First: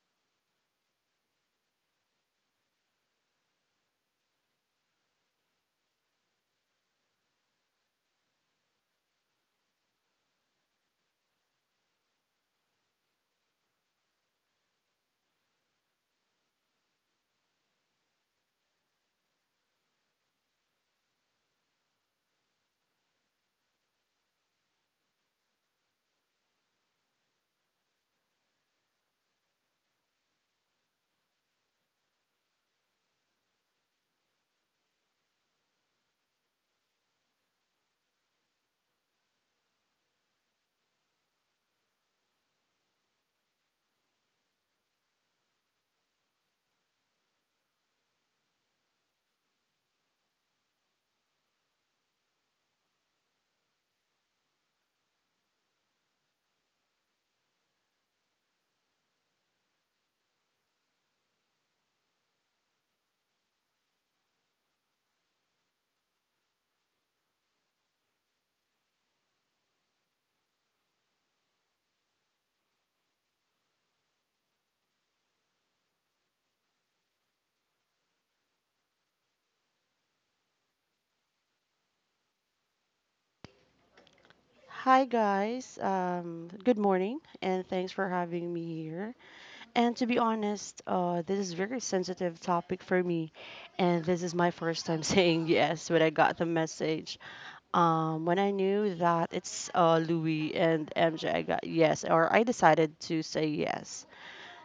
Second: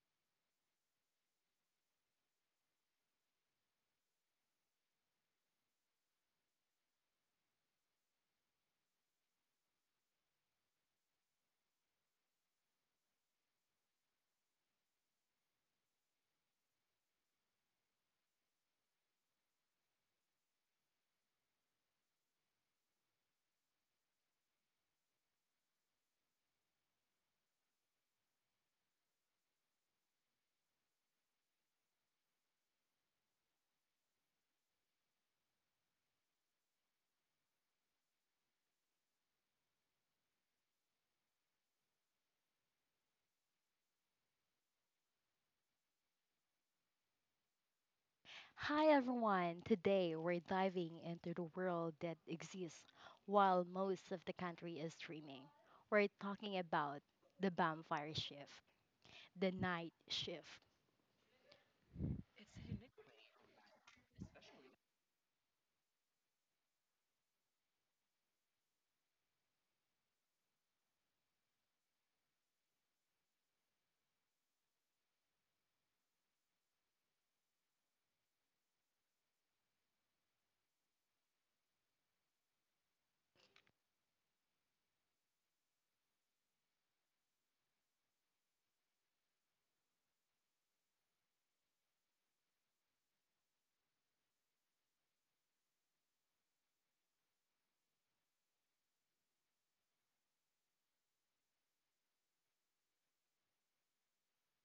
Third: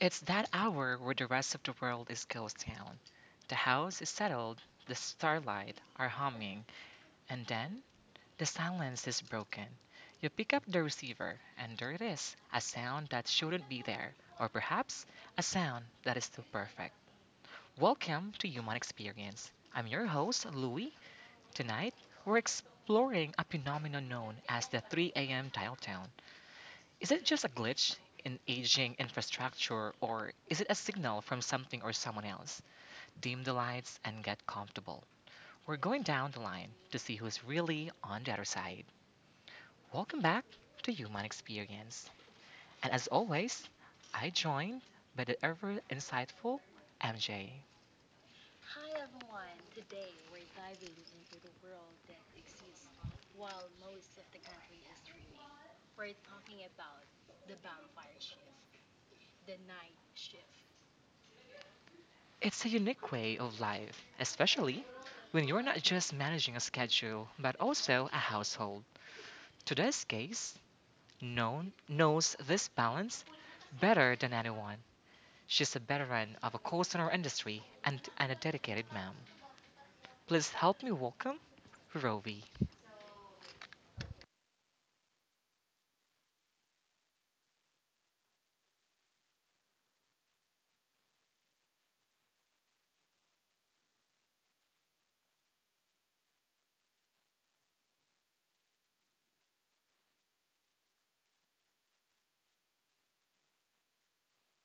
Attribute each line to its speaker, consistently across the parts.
Speaker 1: It's that hour where the rest of the world is ghost town. The house is settled, the starlight are humming, and then the silence is broken. You pick up the receiver, and there it is a sound that shouldn't be there, or perhaps a sound that is too perfect. Welcome to Human Experience. I'm your host, Louie. Tonight, we're exploring a phenomenon known as the 3 a.m. dial tone. Is it just a glitch in aging infrastructure, or is it a signal from something or someone else? Dim the lights and get comfortable. We're going down the line to see who's really on the other side. Welcome back to Human Experience. And as always, I joined by the ever insightful MJ.
Speaker 2: Hi everyone! Today we're diving into the world that exists while most of the country is streaming. We're talking about the vampire shift, the night shift.
Speaker 1: It's a unique way of life, especially when you're not just managing a schedule but also a household. Today's case, no one knows this balance better than anyone. She's a veteran of a course in her industry and a dedicated ma'am. Please help me welcome Rovi.
Speaker 3: Hi guys, good morning, and thanks for having me here. And to be honest, this is very sensitive topic for me, and this is my first time saying yes when I got the message. When I knew that it's Louis and MJ, I got yes, or I decided to say yes.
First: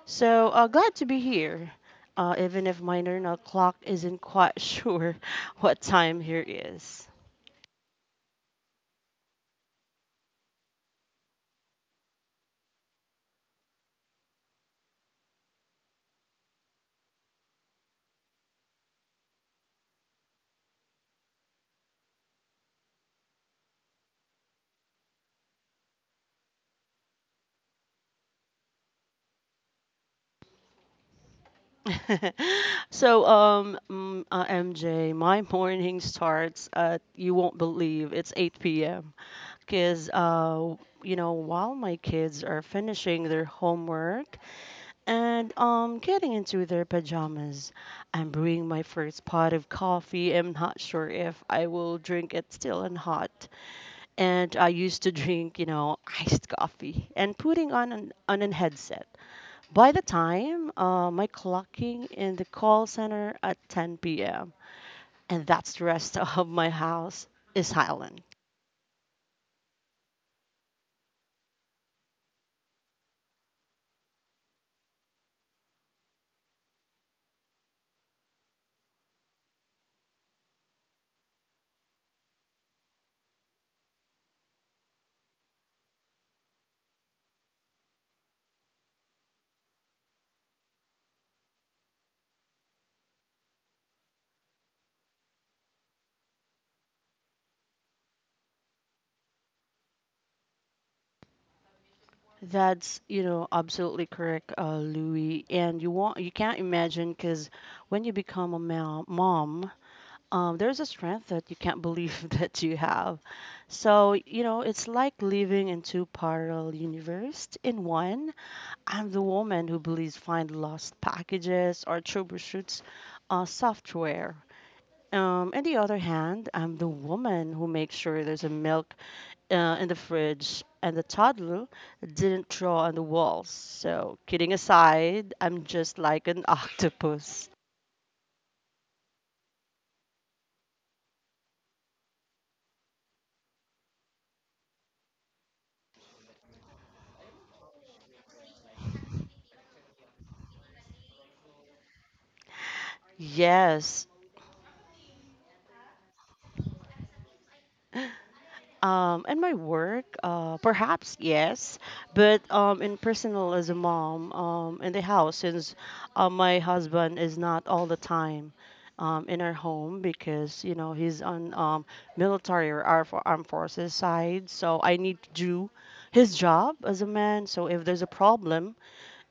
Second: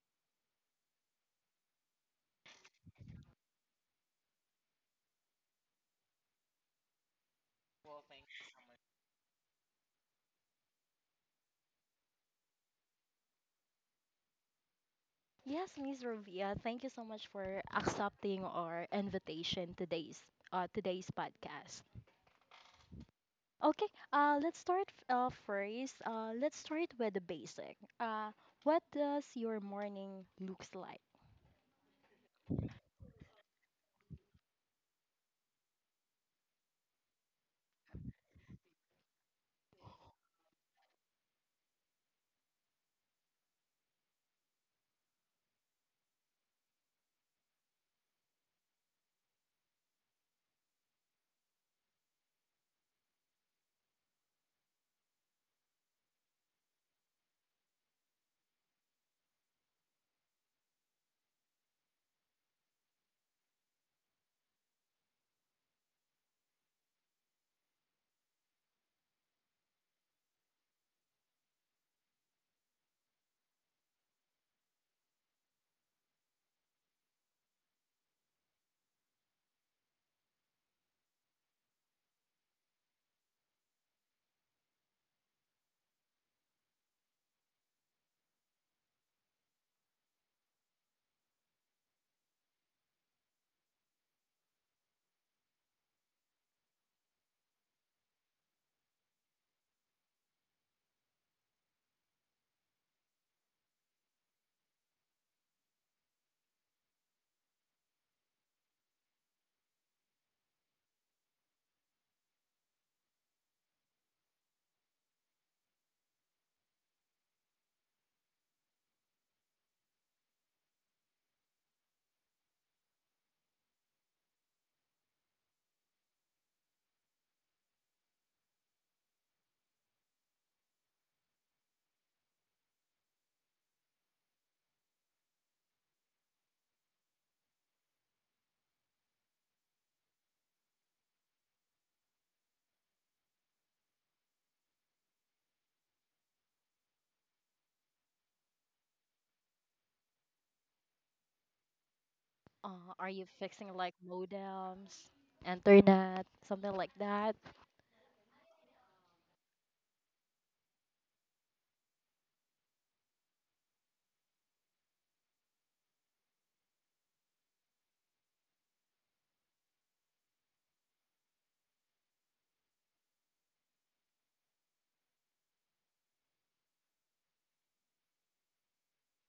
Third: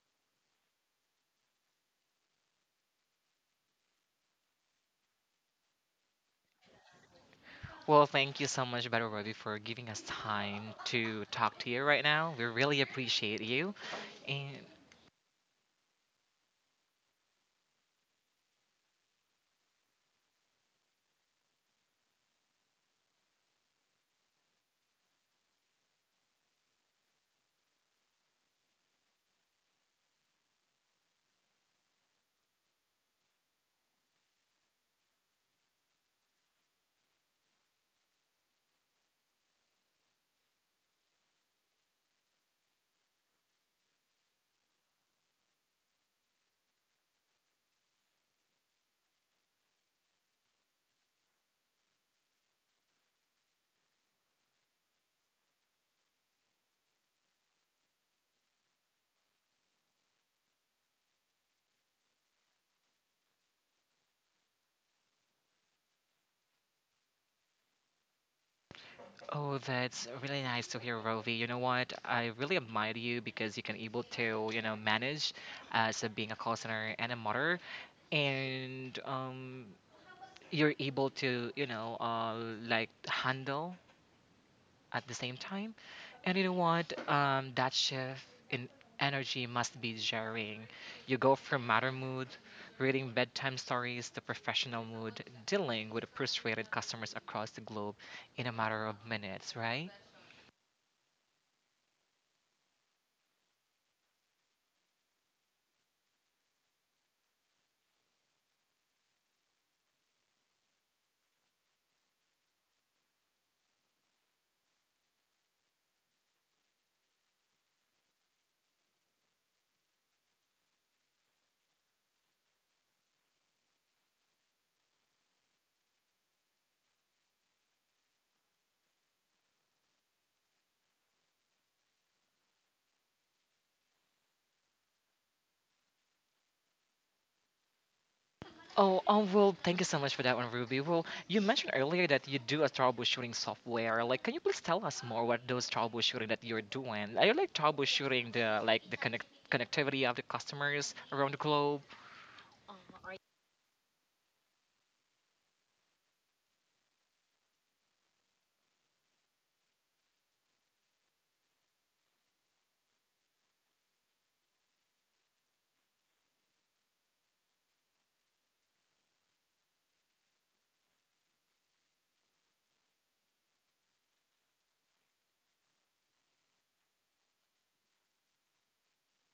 Speaker 3: So glad to be here, even if my internal clock isn't quite sure what time here is.
Speaker 1: Well, thank you so much, Better Rovi, for giving us time to talk to you right now. We really appreciate you. And
Speaker 2: Yes, Miss Rovia, thank you so much for accepting our invitation today's podcast. Okay, let's start first. Let's start with the basic. What does your morning looks like?
Speaker 3: so um mm, MJ, my morning starts at you won't believe it's 8 p.m. because you know while my kids are finishing their homework and getting into their pajamas, I'm brewing my first pot of coffee. I'm not sure if I will drink it still and hot. And I used to drink you know iced coffee and putting on an headset. By the time my clocking in the call center at 10 p.m., and that's the rest of my house is silent.
Speaker 1: oh, that's really nice to hear, Rovi. You know what? I really admire you because you can able to, manage being a call center and a mother. And you're able to like handle at the same time, and you know what, that shift in energy must be jarring. You go from matter mood reading bedtime stories to professional mood dealing with frustrated customers across the globe in a matter of minutes, right?
Speaker 3: That's you know absolutely correct, Louis. And you want you can't imagine because when you become a mom, there's a strength that you can't believe that you have. So you know it's like living in two parallel universes. In one, I'm the woman who believes find lost packages or troubleshoots software. On the other hand, I'm the woman who makes sure there's a milk in the fridge and the toddler didn't draw on the walls. So, kidding aside, I'm just like an octopus.
Speaker 1: Oh, well, thank you so much for that one, Ruby. Well, you mentioned earlier that you do a troubleshooting software. Like, can you please tell us more what those troubleshooting that you're doing? Are you like troubleshooting the connectivity of the customers around the globe?
Speaker 2: Are you fixing like
Speaker 3: Yes.
Speaker 2: modems, internet, something like that?
Speaker 3: And my work, perhaps yes, but in personal as a mom, in the house, since my husband is not all the time in our home because you know he's on military or for armed forces side, so I need to do his job as a man. So if there's a problem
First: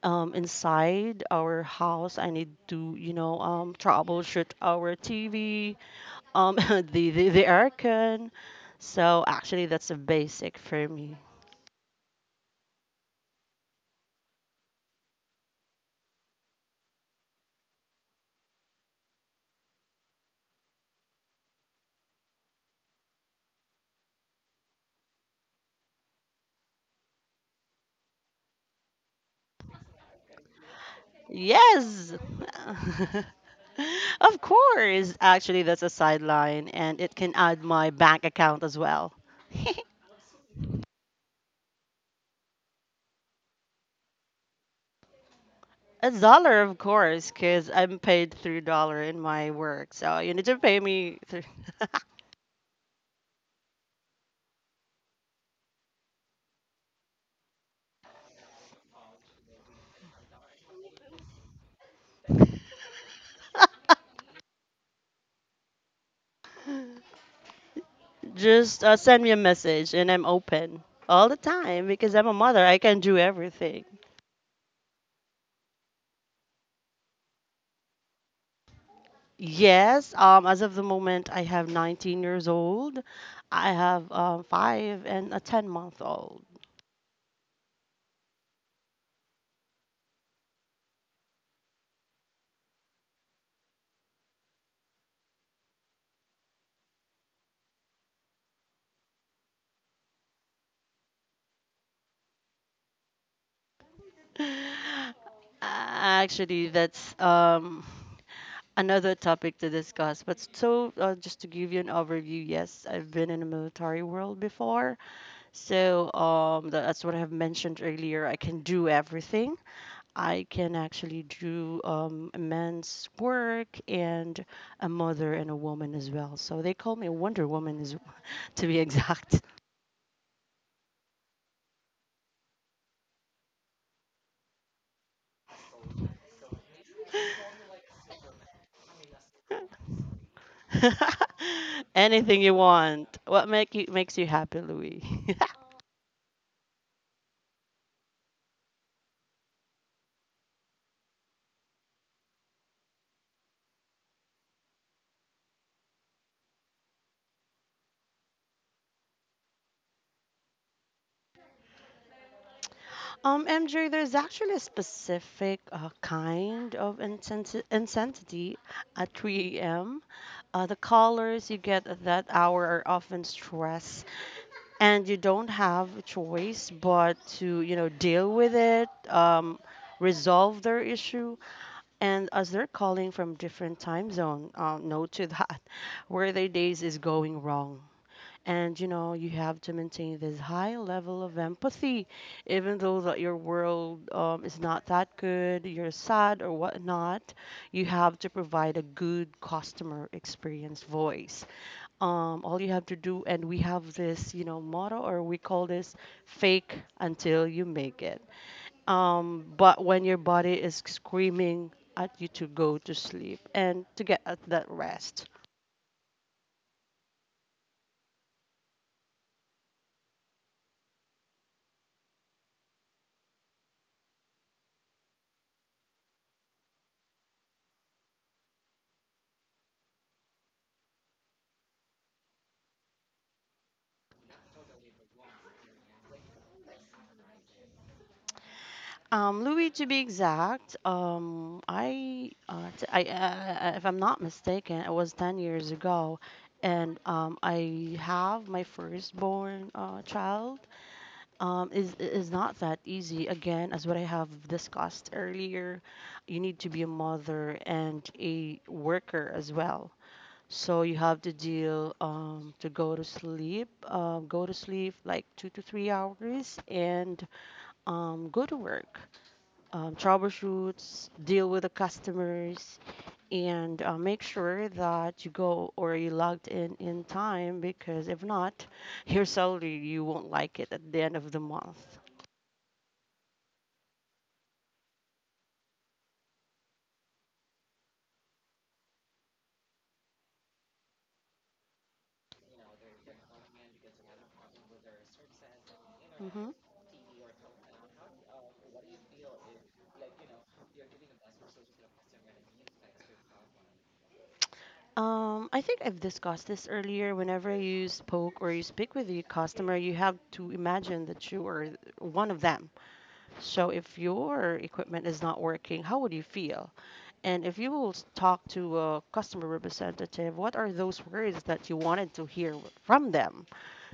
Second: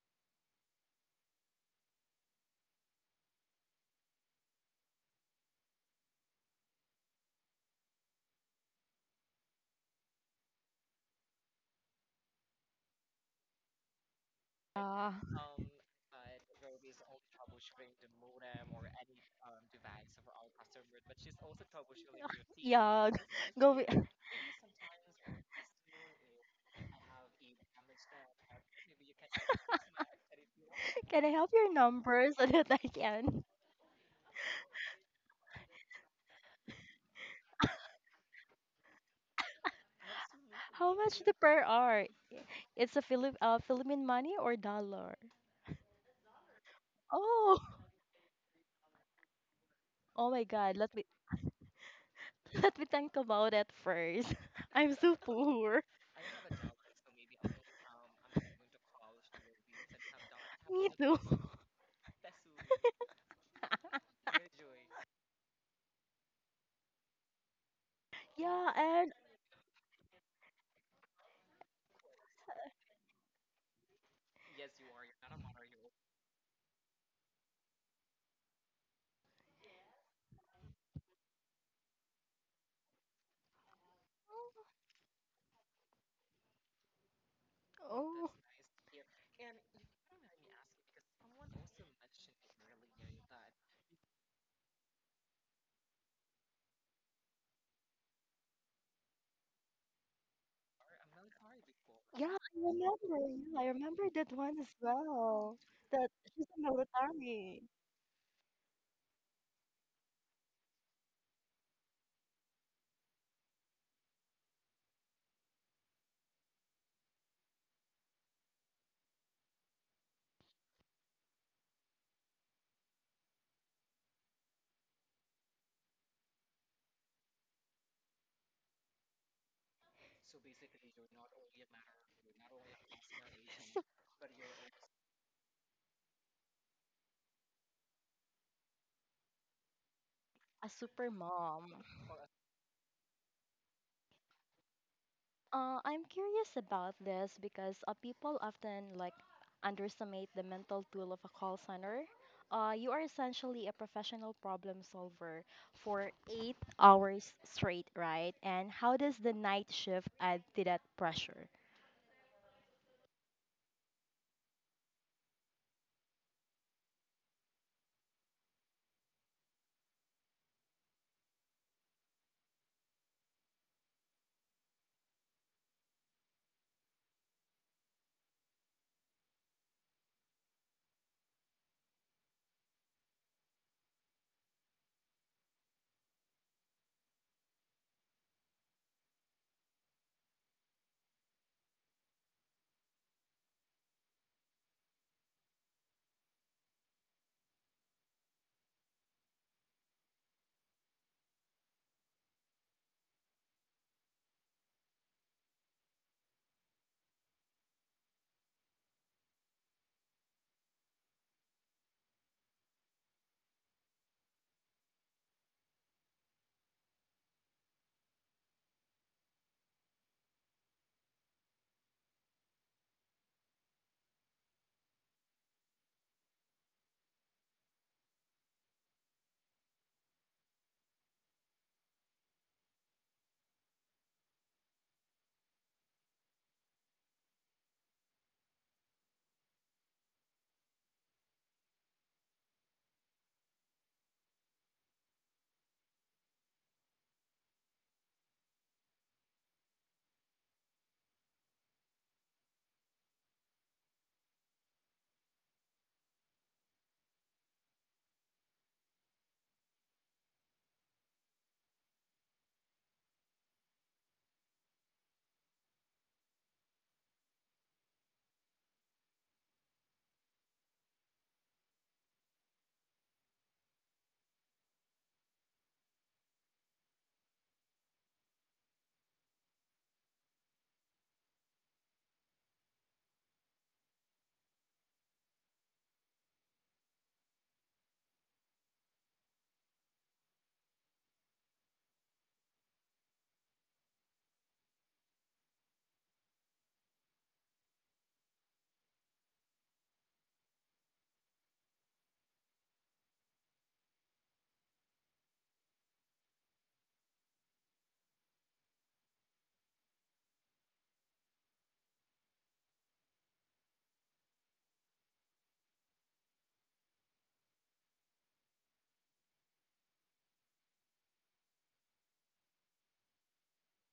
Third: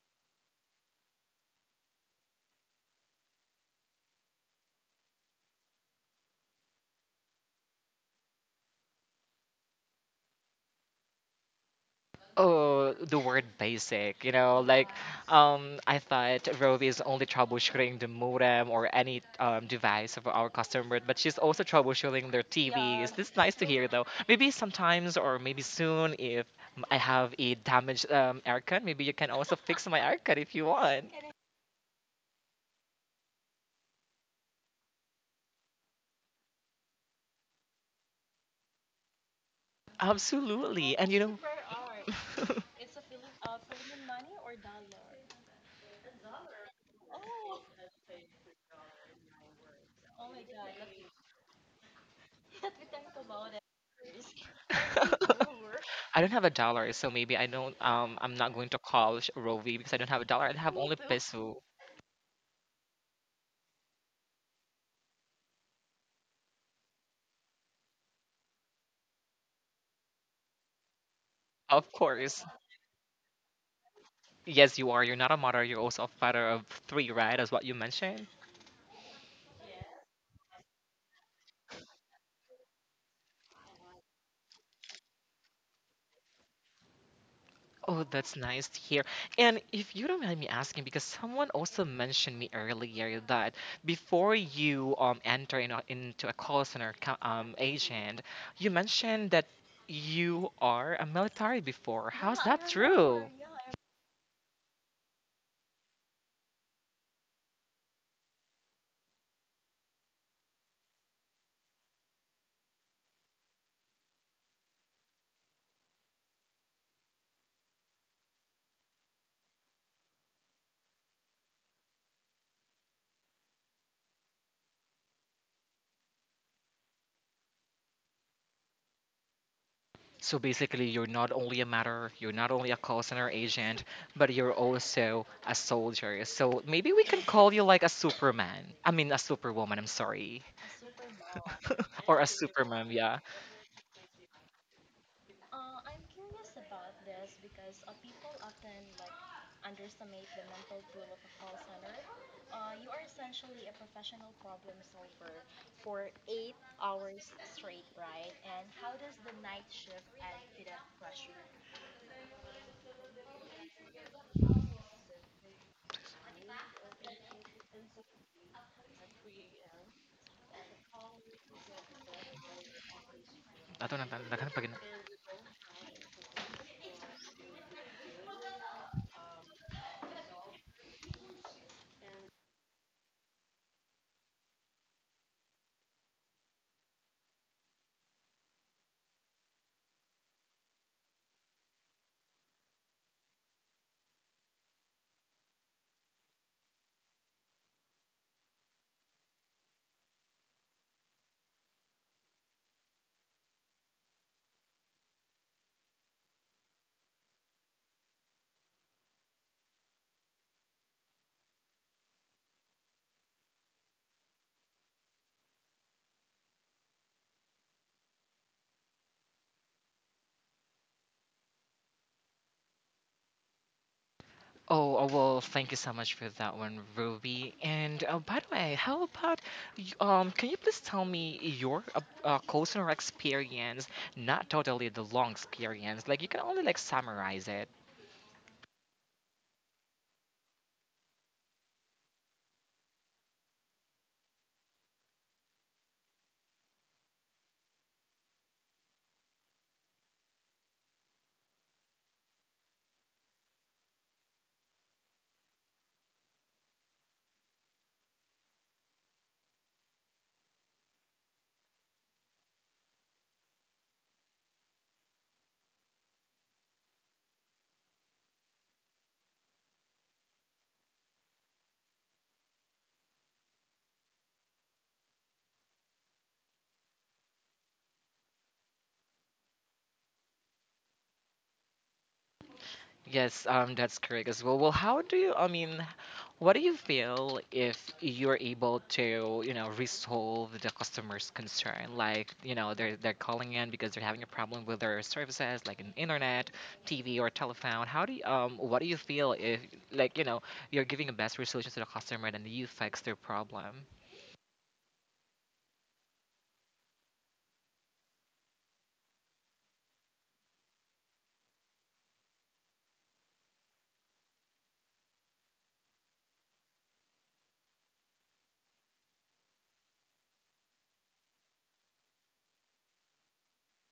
Speaker 3: inside our house, I need to you know troubleshoot our TV the aircon. So actually, that's a basic for me.
Speaker 1: Oh, the word basic,
Speaker 2: Uh,
Speaker 1: I thought Rovi is only troubleshooting the modem or any device of our customer, but she's also troubleshooting their, yeah,
Speaker 2: yeah,
Speaker 1: TVs. This is nice to
Speaker 2: go.
Speaker 1: hear,
Speaker 2: With-
Speaker 1: though. Maybe sometimes or maybe soon, if I have a damaged aircon, maybe you can also fix my aircon if you want.
Speaker 2: Can I have your
Speaker 3: Yes.
Speaker 2: number so that I can?
Speaker 3: Of course. Actually, that's a sideline, and it can add my bank account as well.
Speaker 2: How
Speaker 1: Absolutely, and
Speaker 2: much
Speaker 1: you
Speaker 2: the
Speaker 1: know.
Speaker 2: per hour? It's a Philippine money or dollar?
Speaker 3: A dollar, of course,
Speaker 2: Oh,
Speaker 3: because I'm paid through dollar in my work. So
Speaker 2: oh
Speaker 3: you
Speaker 2: my
Speaker 3: need to
Speaker 2: God.
Speaker 3: pay
Speaker 2: Let me
Speaker 3: me through.
Speaker 2: let me think about it first. I'm so poor.
Speaker 1: I don't have a dollar, so maybe I don't. I'm not going to call Rovi because I don't have a dollar. I have
Speaker 2: Me
Speaker 1: only
Speaker 2: too.
Speaker 1: peso,
Speaker 2: Yeah,
Speaker 3: Just
Speaker 2: and
Speaker 3: send me a message, and I'm open all the time
Speaker 1: of
Speaker 3: because I'm a
Speaker 1: course.
Speaker 3: mother. I can do everything.
Speaker 1: Yes, you are. You're not a mother. You're also a father of three, right? As what you mentioned.
Speaker 3: Yes, as of the moment, I have 19 years old. I have five and a 10-month-old.
Speaker 1: Oh,
Speaker 2: oh,
Speaker 1: that's nice to hear. And if you don't mind me asking, because someone also mentioned me earlier that before you enter into a call center agent, you mentioned that you are a military before.
Speaker 2: yeah,
Speaker 1: How's
Speaker 2: I
Speaker 1: that true?
Speaker 2: remember. Yeah, I remember that one as well. That she's a
Speaker 3: Actually, that's
Speaker 2: military,
Speaker 3: um, another topic to discuss. But so, just to give you an overview, yes, I've been in the military world before. So, that's what I have mentioned earlier. I can do everything. I can actually do immense work and a mother and a woman as well. So they call me a Wonder Woman, is, to be exact.
Speaker 1: So basically, you're not only a matter, you're not only a call center agent, but you're also a soldier. So maybe we can call you like a Superman. I mean, a Superwoman, I'm sorry.
Speaker 2: a super mom.
Speaker 1: or a
Speaker 3: Anything you
Speaker 1: Superman,
Speaker 3: want.
Speaker 1: yeah.
Speaker 3: What makes you happy, Louis?
Speaker 2: I'm curious about this because people often like underestimate the mental tool of a call center. You are essentially a professional problem solver for 8 hours straight, right? And how does the night shift add to that pressure?
Speaker 3: MJ, there's actually a specific kind of intensity at 3 a.m. The callers you get at that hour are often
Speaker 1: I don't
Speaker 3: stressed,
Speaker 1: know. Naghanap pa gina-
Speaker 3: and you don't have a choice but to you know deal with it, resolve their issue, and as they're calling from different time zone, note to that where their days is going wrong, and you know you have to maintain this high level of empathy even though that your world is not that good, you're sad or whatnot. You have to provide a good customer experience voice, all you have to do, and we have this you know motto or we call this fake until you make it. But when your body is screaming at you to go to sleep and to get at that rest.
Speaker 1: Oh, oh, well, thank you so much for that one, Ruby. And by the way, how about, can you please tell me your call center experience? Not totally the long experience. Like, you can only like summarize it.
Speaker 3: Louis, to be exact, if I'm not mistaken, it was 10 years ago, and I have my firstborn child. Is not that easy. Again, as what I have discussed earlier, you need to be a mother and a worker as well. So you have to deal to go to sleep like 2 to 3 hours, and go to work. Troubleshoots, deal with the customers, and make sure that you go or you logged in time because if not, your salary you won't like it at the end of the month.
Speaker 1: Yes, that's correct as well. Well, how do you, I mean, what do you feel if you're able to, resolve the customer's concern? Like, you know, they're calling in because they're having a problem with their services, like an
Speaker 3: Hmm.
Speaker 1: internet, TV, or telephone. What do you feel if, like, you're giving a best resolution to the customer and you fix their problem?
Speaker 3: I think I've discussed this earlier. Whenever you spoke or you speak with your customer, you have to imagine that you are one of them. So if your equipment is not working, how would you feel? And if you will talk to a customer representative, what are those words that you wanted to hear from them?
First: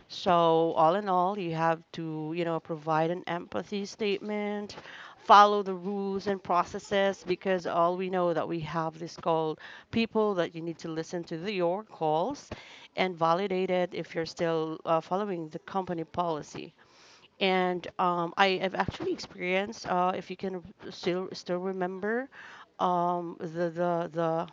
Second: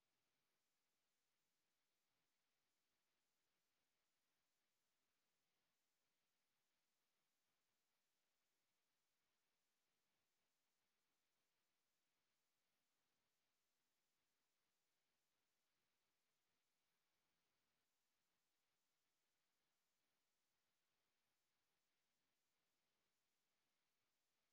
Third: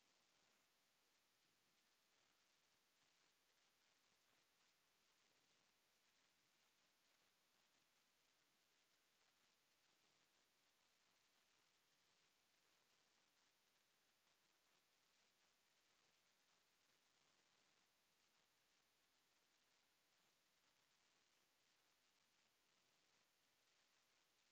Speaker 3: So, all in all, you have to, you know, provide an empathy statement, follow the rules and processes because all we know that we have this called people that you need to listen to the, your calls and validate it if you're still following the company policy. And I have actually experienced, if you can still remember, the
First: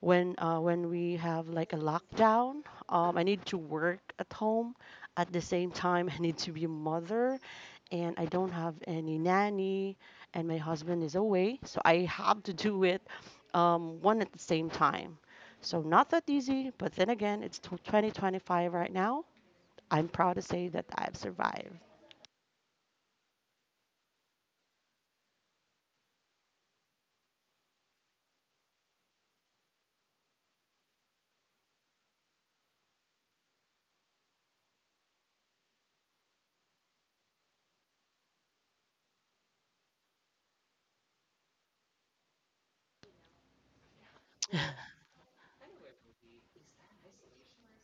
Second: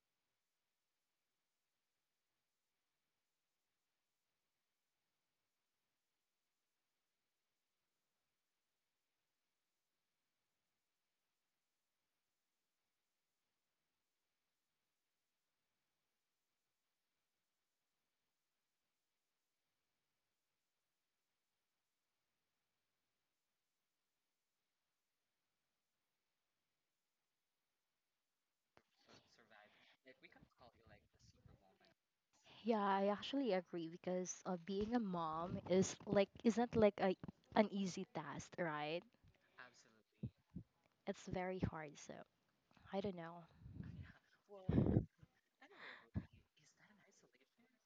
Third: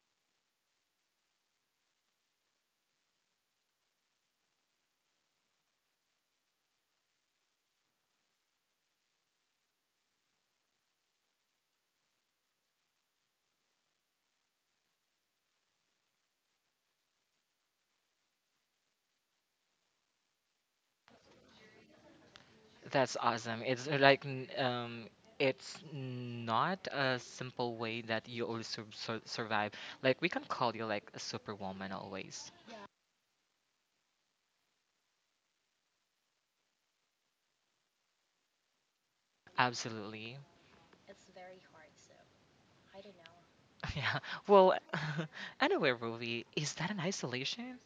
Speaker 3: when we have like a lockdown, I need to work at home, at the same time I need to be a mother, and I don't have any nanny, and my husband is away, so I have to do it, one at the same time. So not that easy, but then again it's 2025 right now. I'm proud to say that I've survived.
Speaker 1: That's awesome. It's like it's not a simple way that you always survive. Like we can call you like a superwoman always.
Speaker 2: Yeah, I actually agree because being a mom is like isn't like a an easy task, right?
Speaker 1: Absolutely.
Speaker 2: It's very hard, so I don't know.
Speaker 1: Yeah. Well, anyway, Ruby, is that an isolation?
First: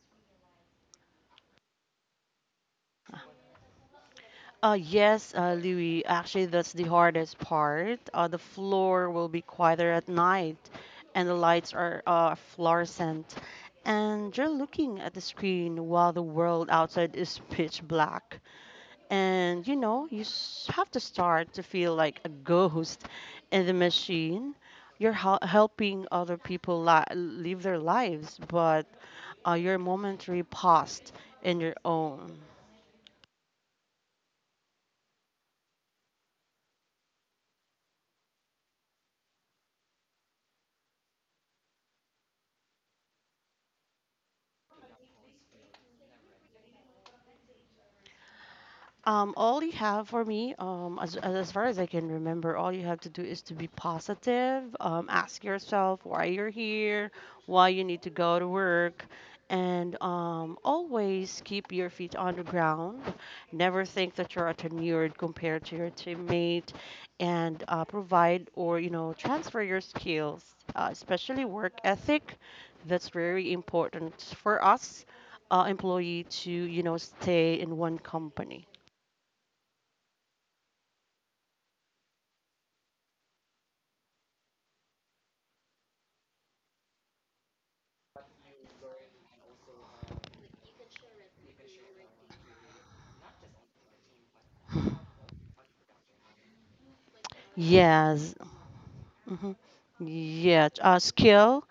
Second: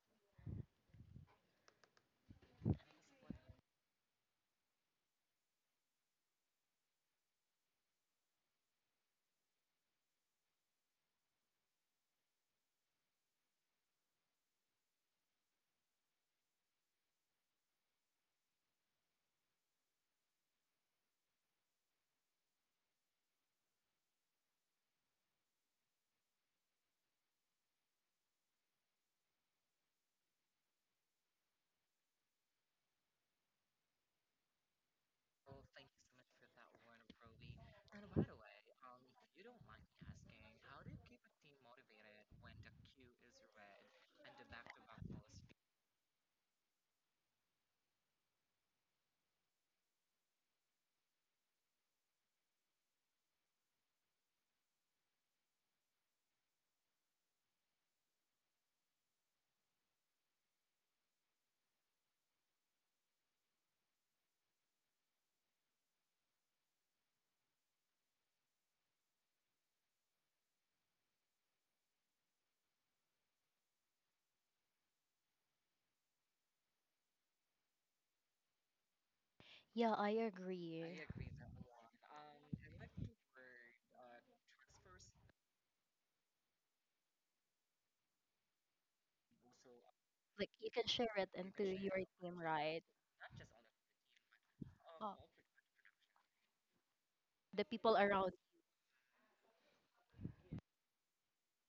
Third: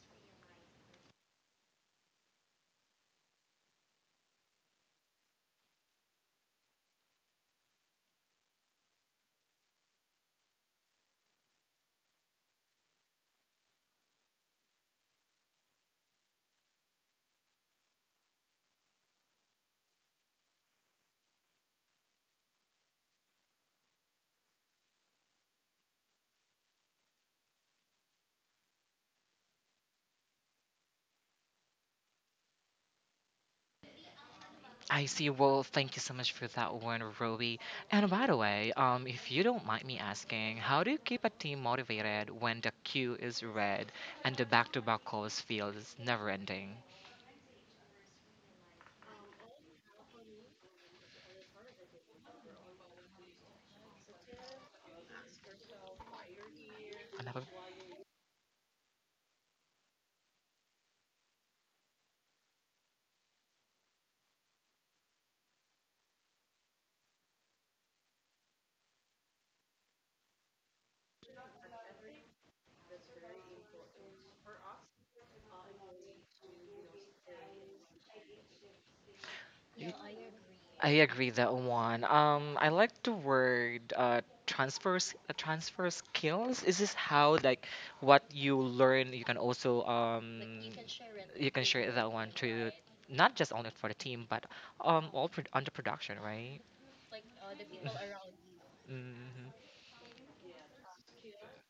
Speaker 3: Yes, Louis, actually, that's the hardest part. The floor will be quieter at night, and the lights are fluorescent. And you're looking at the screen while the world outside is pitch black. And you know, you have to start to feel like a ghost in the machine. You're helping other people live their lives, but your momentary past in your own.
Speaker 1: I see. Well, thank you so much for that one, Ruby. And by the way, if you don't mind me asking, how do you keep a team motivated when the queue is red and the back-to-back calls feels never ending?
Speaker 3: All you have for me, as far as I can remember, all you have to do is to be positive. Ask yourself why you're here, why you need to go to work, and always keep your feet on the ground. Never think that you're a tenured compared to your teammate, and provide or you know transfer your skills, especially work ethic. That's very important for us employee to you know stay in one company.
Speaker 2: Yeah,
Speaker 1: Y-
Speaker 2: I
Speaker 1: I
Speaker 2: agree.
Speaker 1: agree that one. I like the word transfer skills. Is this how like what you learn you can also
Speaker 2: Like you can share it
Speaker 1: you can
Speaker 2: into
Speaker 1: share
Speaker 2: your
Speaker 1: that one
Speaker 2: team,
Speaker 1: to
Speaker 2: right?
Speaker 1: not just only for the team but
Speaker 2: Uh,
Speaker 1: all on the production, right?
Speaker 2: the people around.
Speaker 3: Yes. Mhm.
Speaker 1: hmm
Speaker 3: Yeah, skill.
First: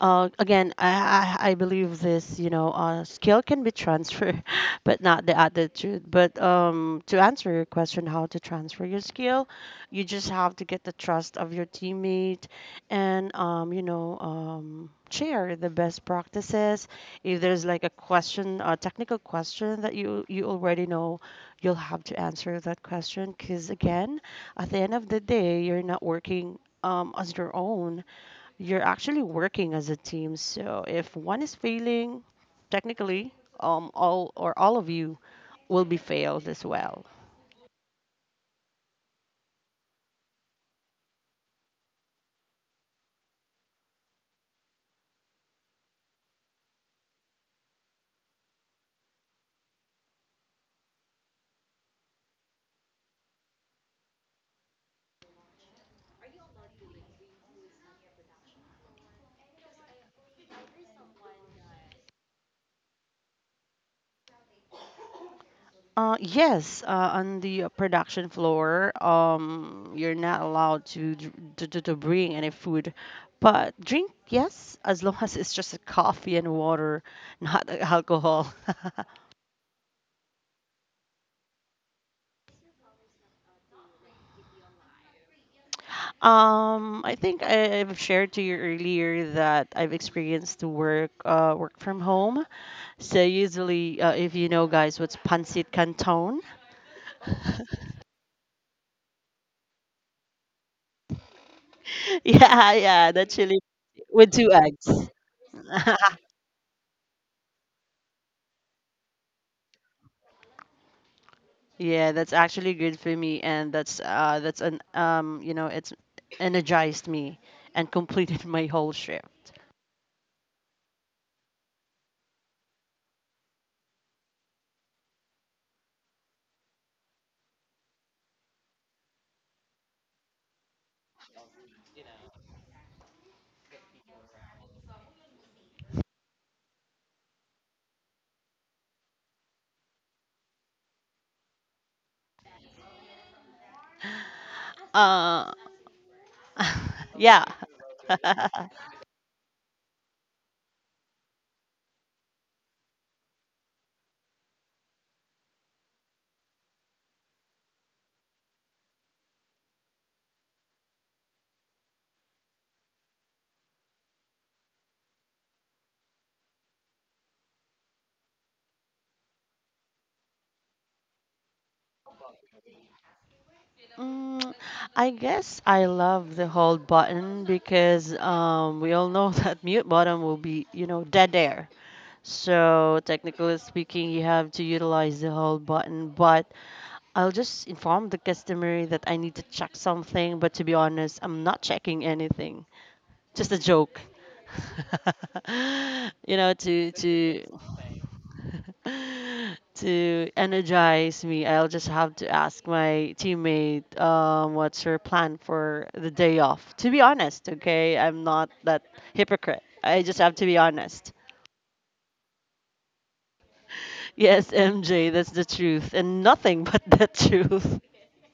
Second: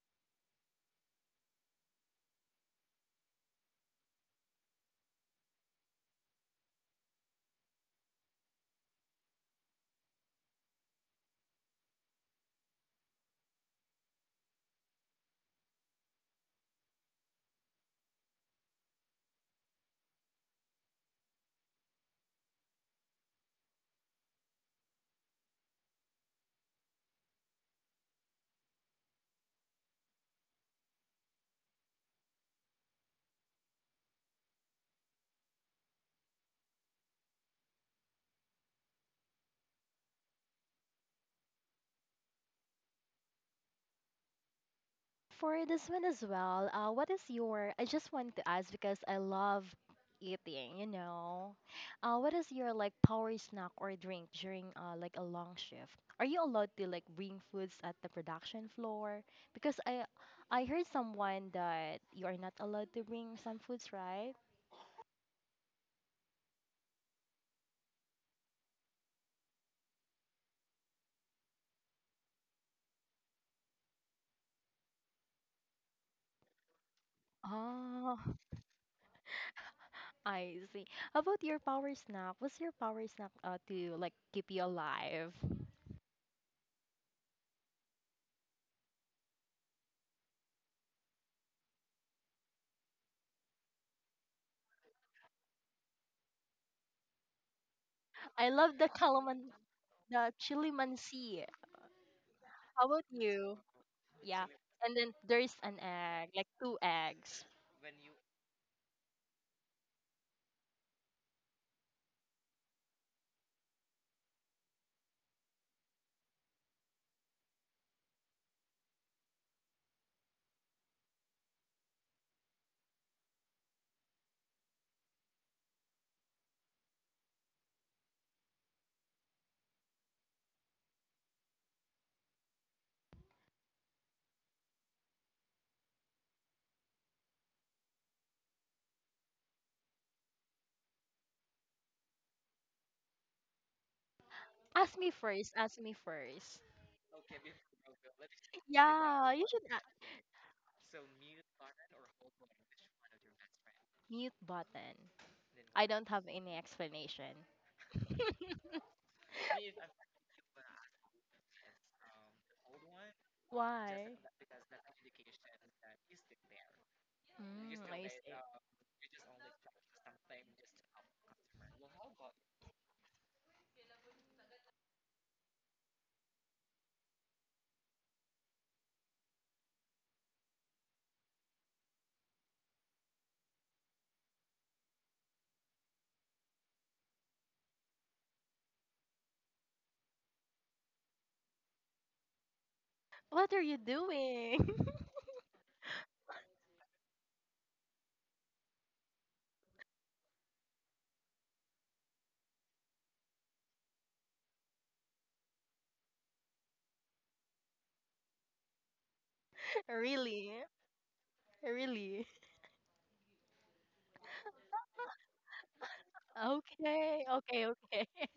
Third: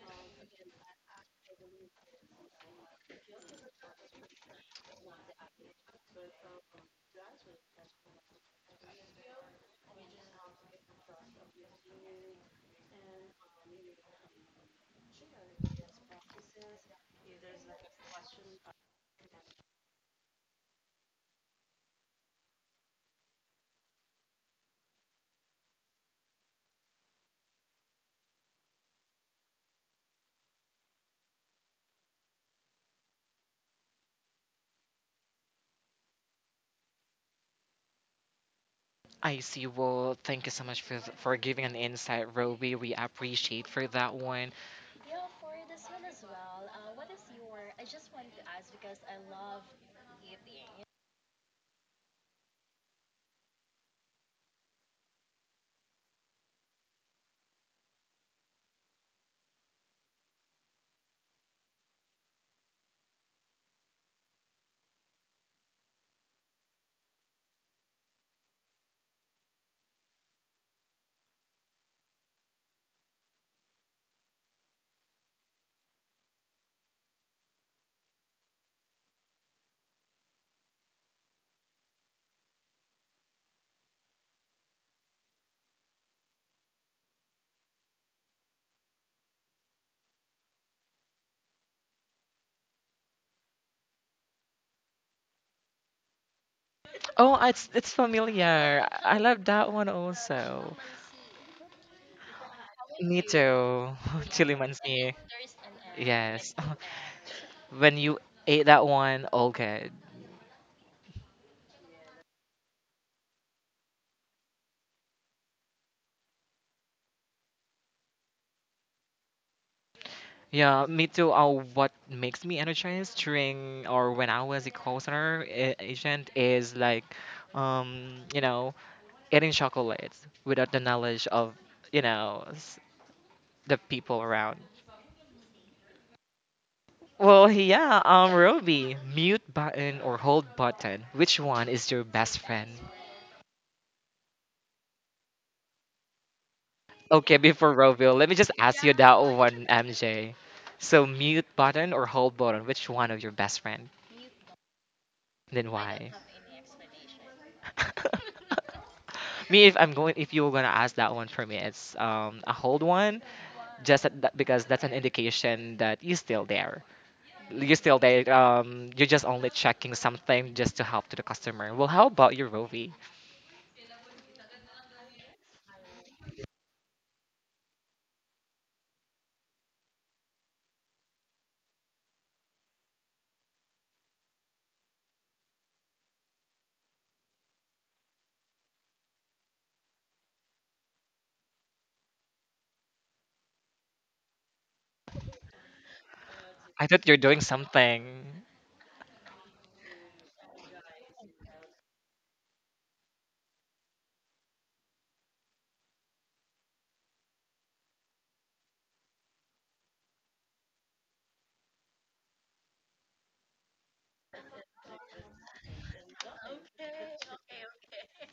Speaker 3: Again, I believe this. You know, skill can be transferred, but not the attitude. But to answer your question, how to transfer your skill, you just have to get the trust of your teammate, and you know, share the best practices. If there's like a question, a technical question that you already know, you'll have to answer that question. Because again, at the end of the day, you're not working on your own, you're actually working as a team. So if one is failing, technically, all or all of you will be failed as well.
Speaker 1: I see. Well, thank you so much for for giving an insight, Roby. We appreciate for that one.
Speaker 2: For this one as well, what is your? I just want to ask because I love eating. You know, what is your like power snack or drink during like a long shift? Are you allowed to like bring foods at the production floor? Because I heard someone that you are not allowed to bring some foods, right?
Speaker 3: Yes, on the production floor, you're not allowed to, bring any food, but drink, yes, as long as it's just a coffee and water, not
Speaker 2: Oh,
Speaker 3: alcohol.
Speaker 2: I see. How about your power snack? What's your power snack to like keep you alive?
Speaker 3: I think I've shared to you earlier that I've experienced to work work from home. So usually, if you know, guys, what's pancit canton?
Speaker 1: Oh, it's
Speaker 2: I love
Speaker 1: familiar.
Speaker 2: the
Speaker 1: I love
Speaker 2: calamari,
Speaker 1: that one
Speaker 2: the chili
Speaker 1: also.
Speaker 2: mansi.
Speaker 3: Yeah,
Speaker 2: How about
Speaker 3: yeah,
Speaker 1: Me
Speaker 3: that
Speaker 2: you?
Speaker 3: chili
Speaker 1: too.
Speaker 3: with
Speaker 2: Yeah.
Speaker 3: two
Speaker 1: Chili
Speaker 2: And
Speaker 3: eggs.
Speaker 2: then
Speaker 1: mansi.
Speaker 2: there's an egg, like
Speaker 1: Yes.
Speaker 2: two eggs.
Speaker 1: When you ate that one, all good.
Speaker 3: Yeah, that's actually good for me, and that's an you know, it's energized me and completed my whole shift.
Speaker 1: Yeah, me too. What makes me energized during or when I was a call center agent is like, um, you know, eating chocolates without the knowledge of, you know, s- the people around. Well, yeah, Roby, mute button or hold button, which one is your best friend?
Speaker 2: Ask me
Speaker 3: Uh,
Speaker 2: first. Ask me first.
Speaker 1: Okay,
Speaker 3: yeah.
Speaker 1: before Roby, let me just ask you that
Speaker 2: Yeah,
Speaker 1: one, MJ. So, mute button or hold button, which one of your best friend?
Speaker 2: mute button.
Speaker 1: Then
Speaker 2: I don't
Speaker 1: why?
Speaker 2: have any explanation.
Speaker 1: me, if I'm going, if you were gonna ask that one for me, it's a hold one, just
Speaker 2: Why?
Speaker 1: that, because that's an indication that you're still there.
Speaker 2: Mm,
Speaker 1: You're still
Speaker 2: I s-
Speaker 1: there. You're just only checking something just to help to the customer. Well, how about your Roby?
Speaker 3: Mm, I guess I love the hold button because we all know that mute button will be, you know, dead air. So technically speaking, you have to utilize the hold button. But I'll just inform the customer that I need to check something. But to be honest, I'm not checking anything. Just
Speaker 2: what
Speaker 3: a
Speaker 2: are you
Speaker 3: joke.
Speaker 2: doing?
Speaker 3: You know,
Speaker 1: I
Speaker 3: to
Speaker 1: thought you're doing
Speaker 3: to
Speaker 1: something.
Speaker 3: to energize me, I'll just have to ask my teammate, what's her plan for the day off? To be honest, okay, I'm not that hypocrite. I just have to
Speaker 2: Really?
Speaker 3: be honest.
Speaker 2: Really?
Speaker 3: Yes, MJ, that's the truth, and nothing but the
Speaker 2: Okay, okay,
Speaker 3: truth.
Speaker 2: okay.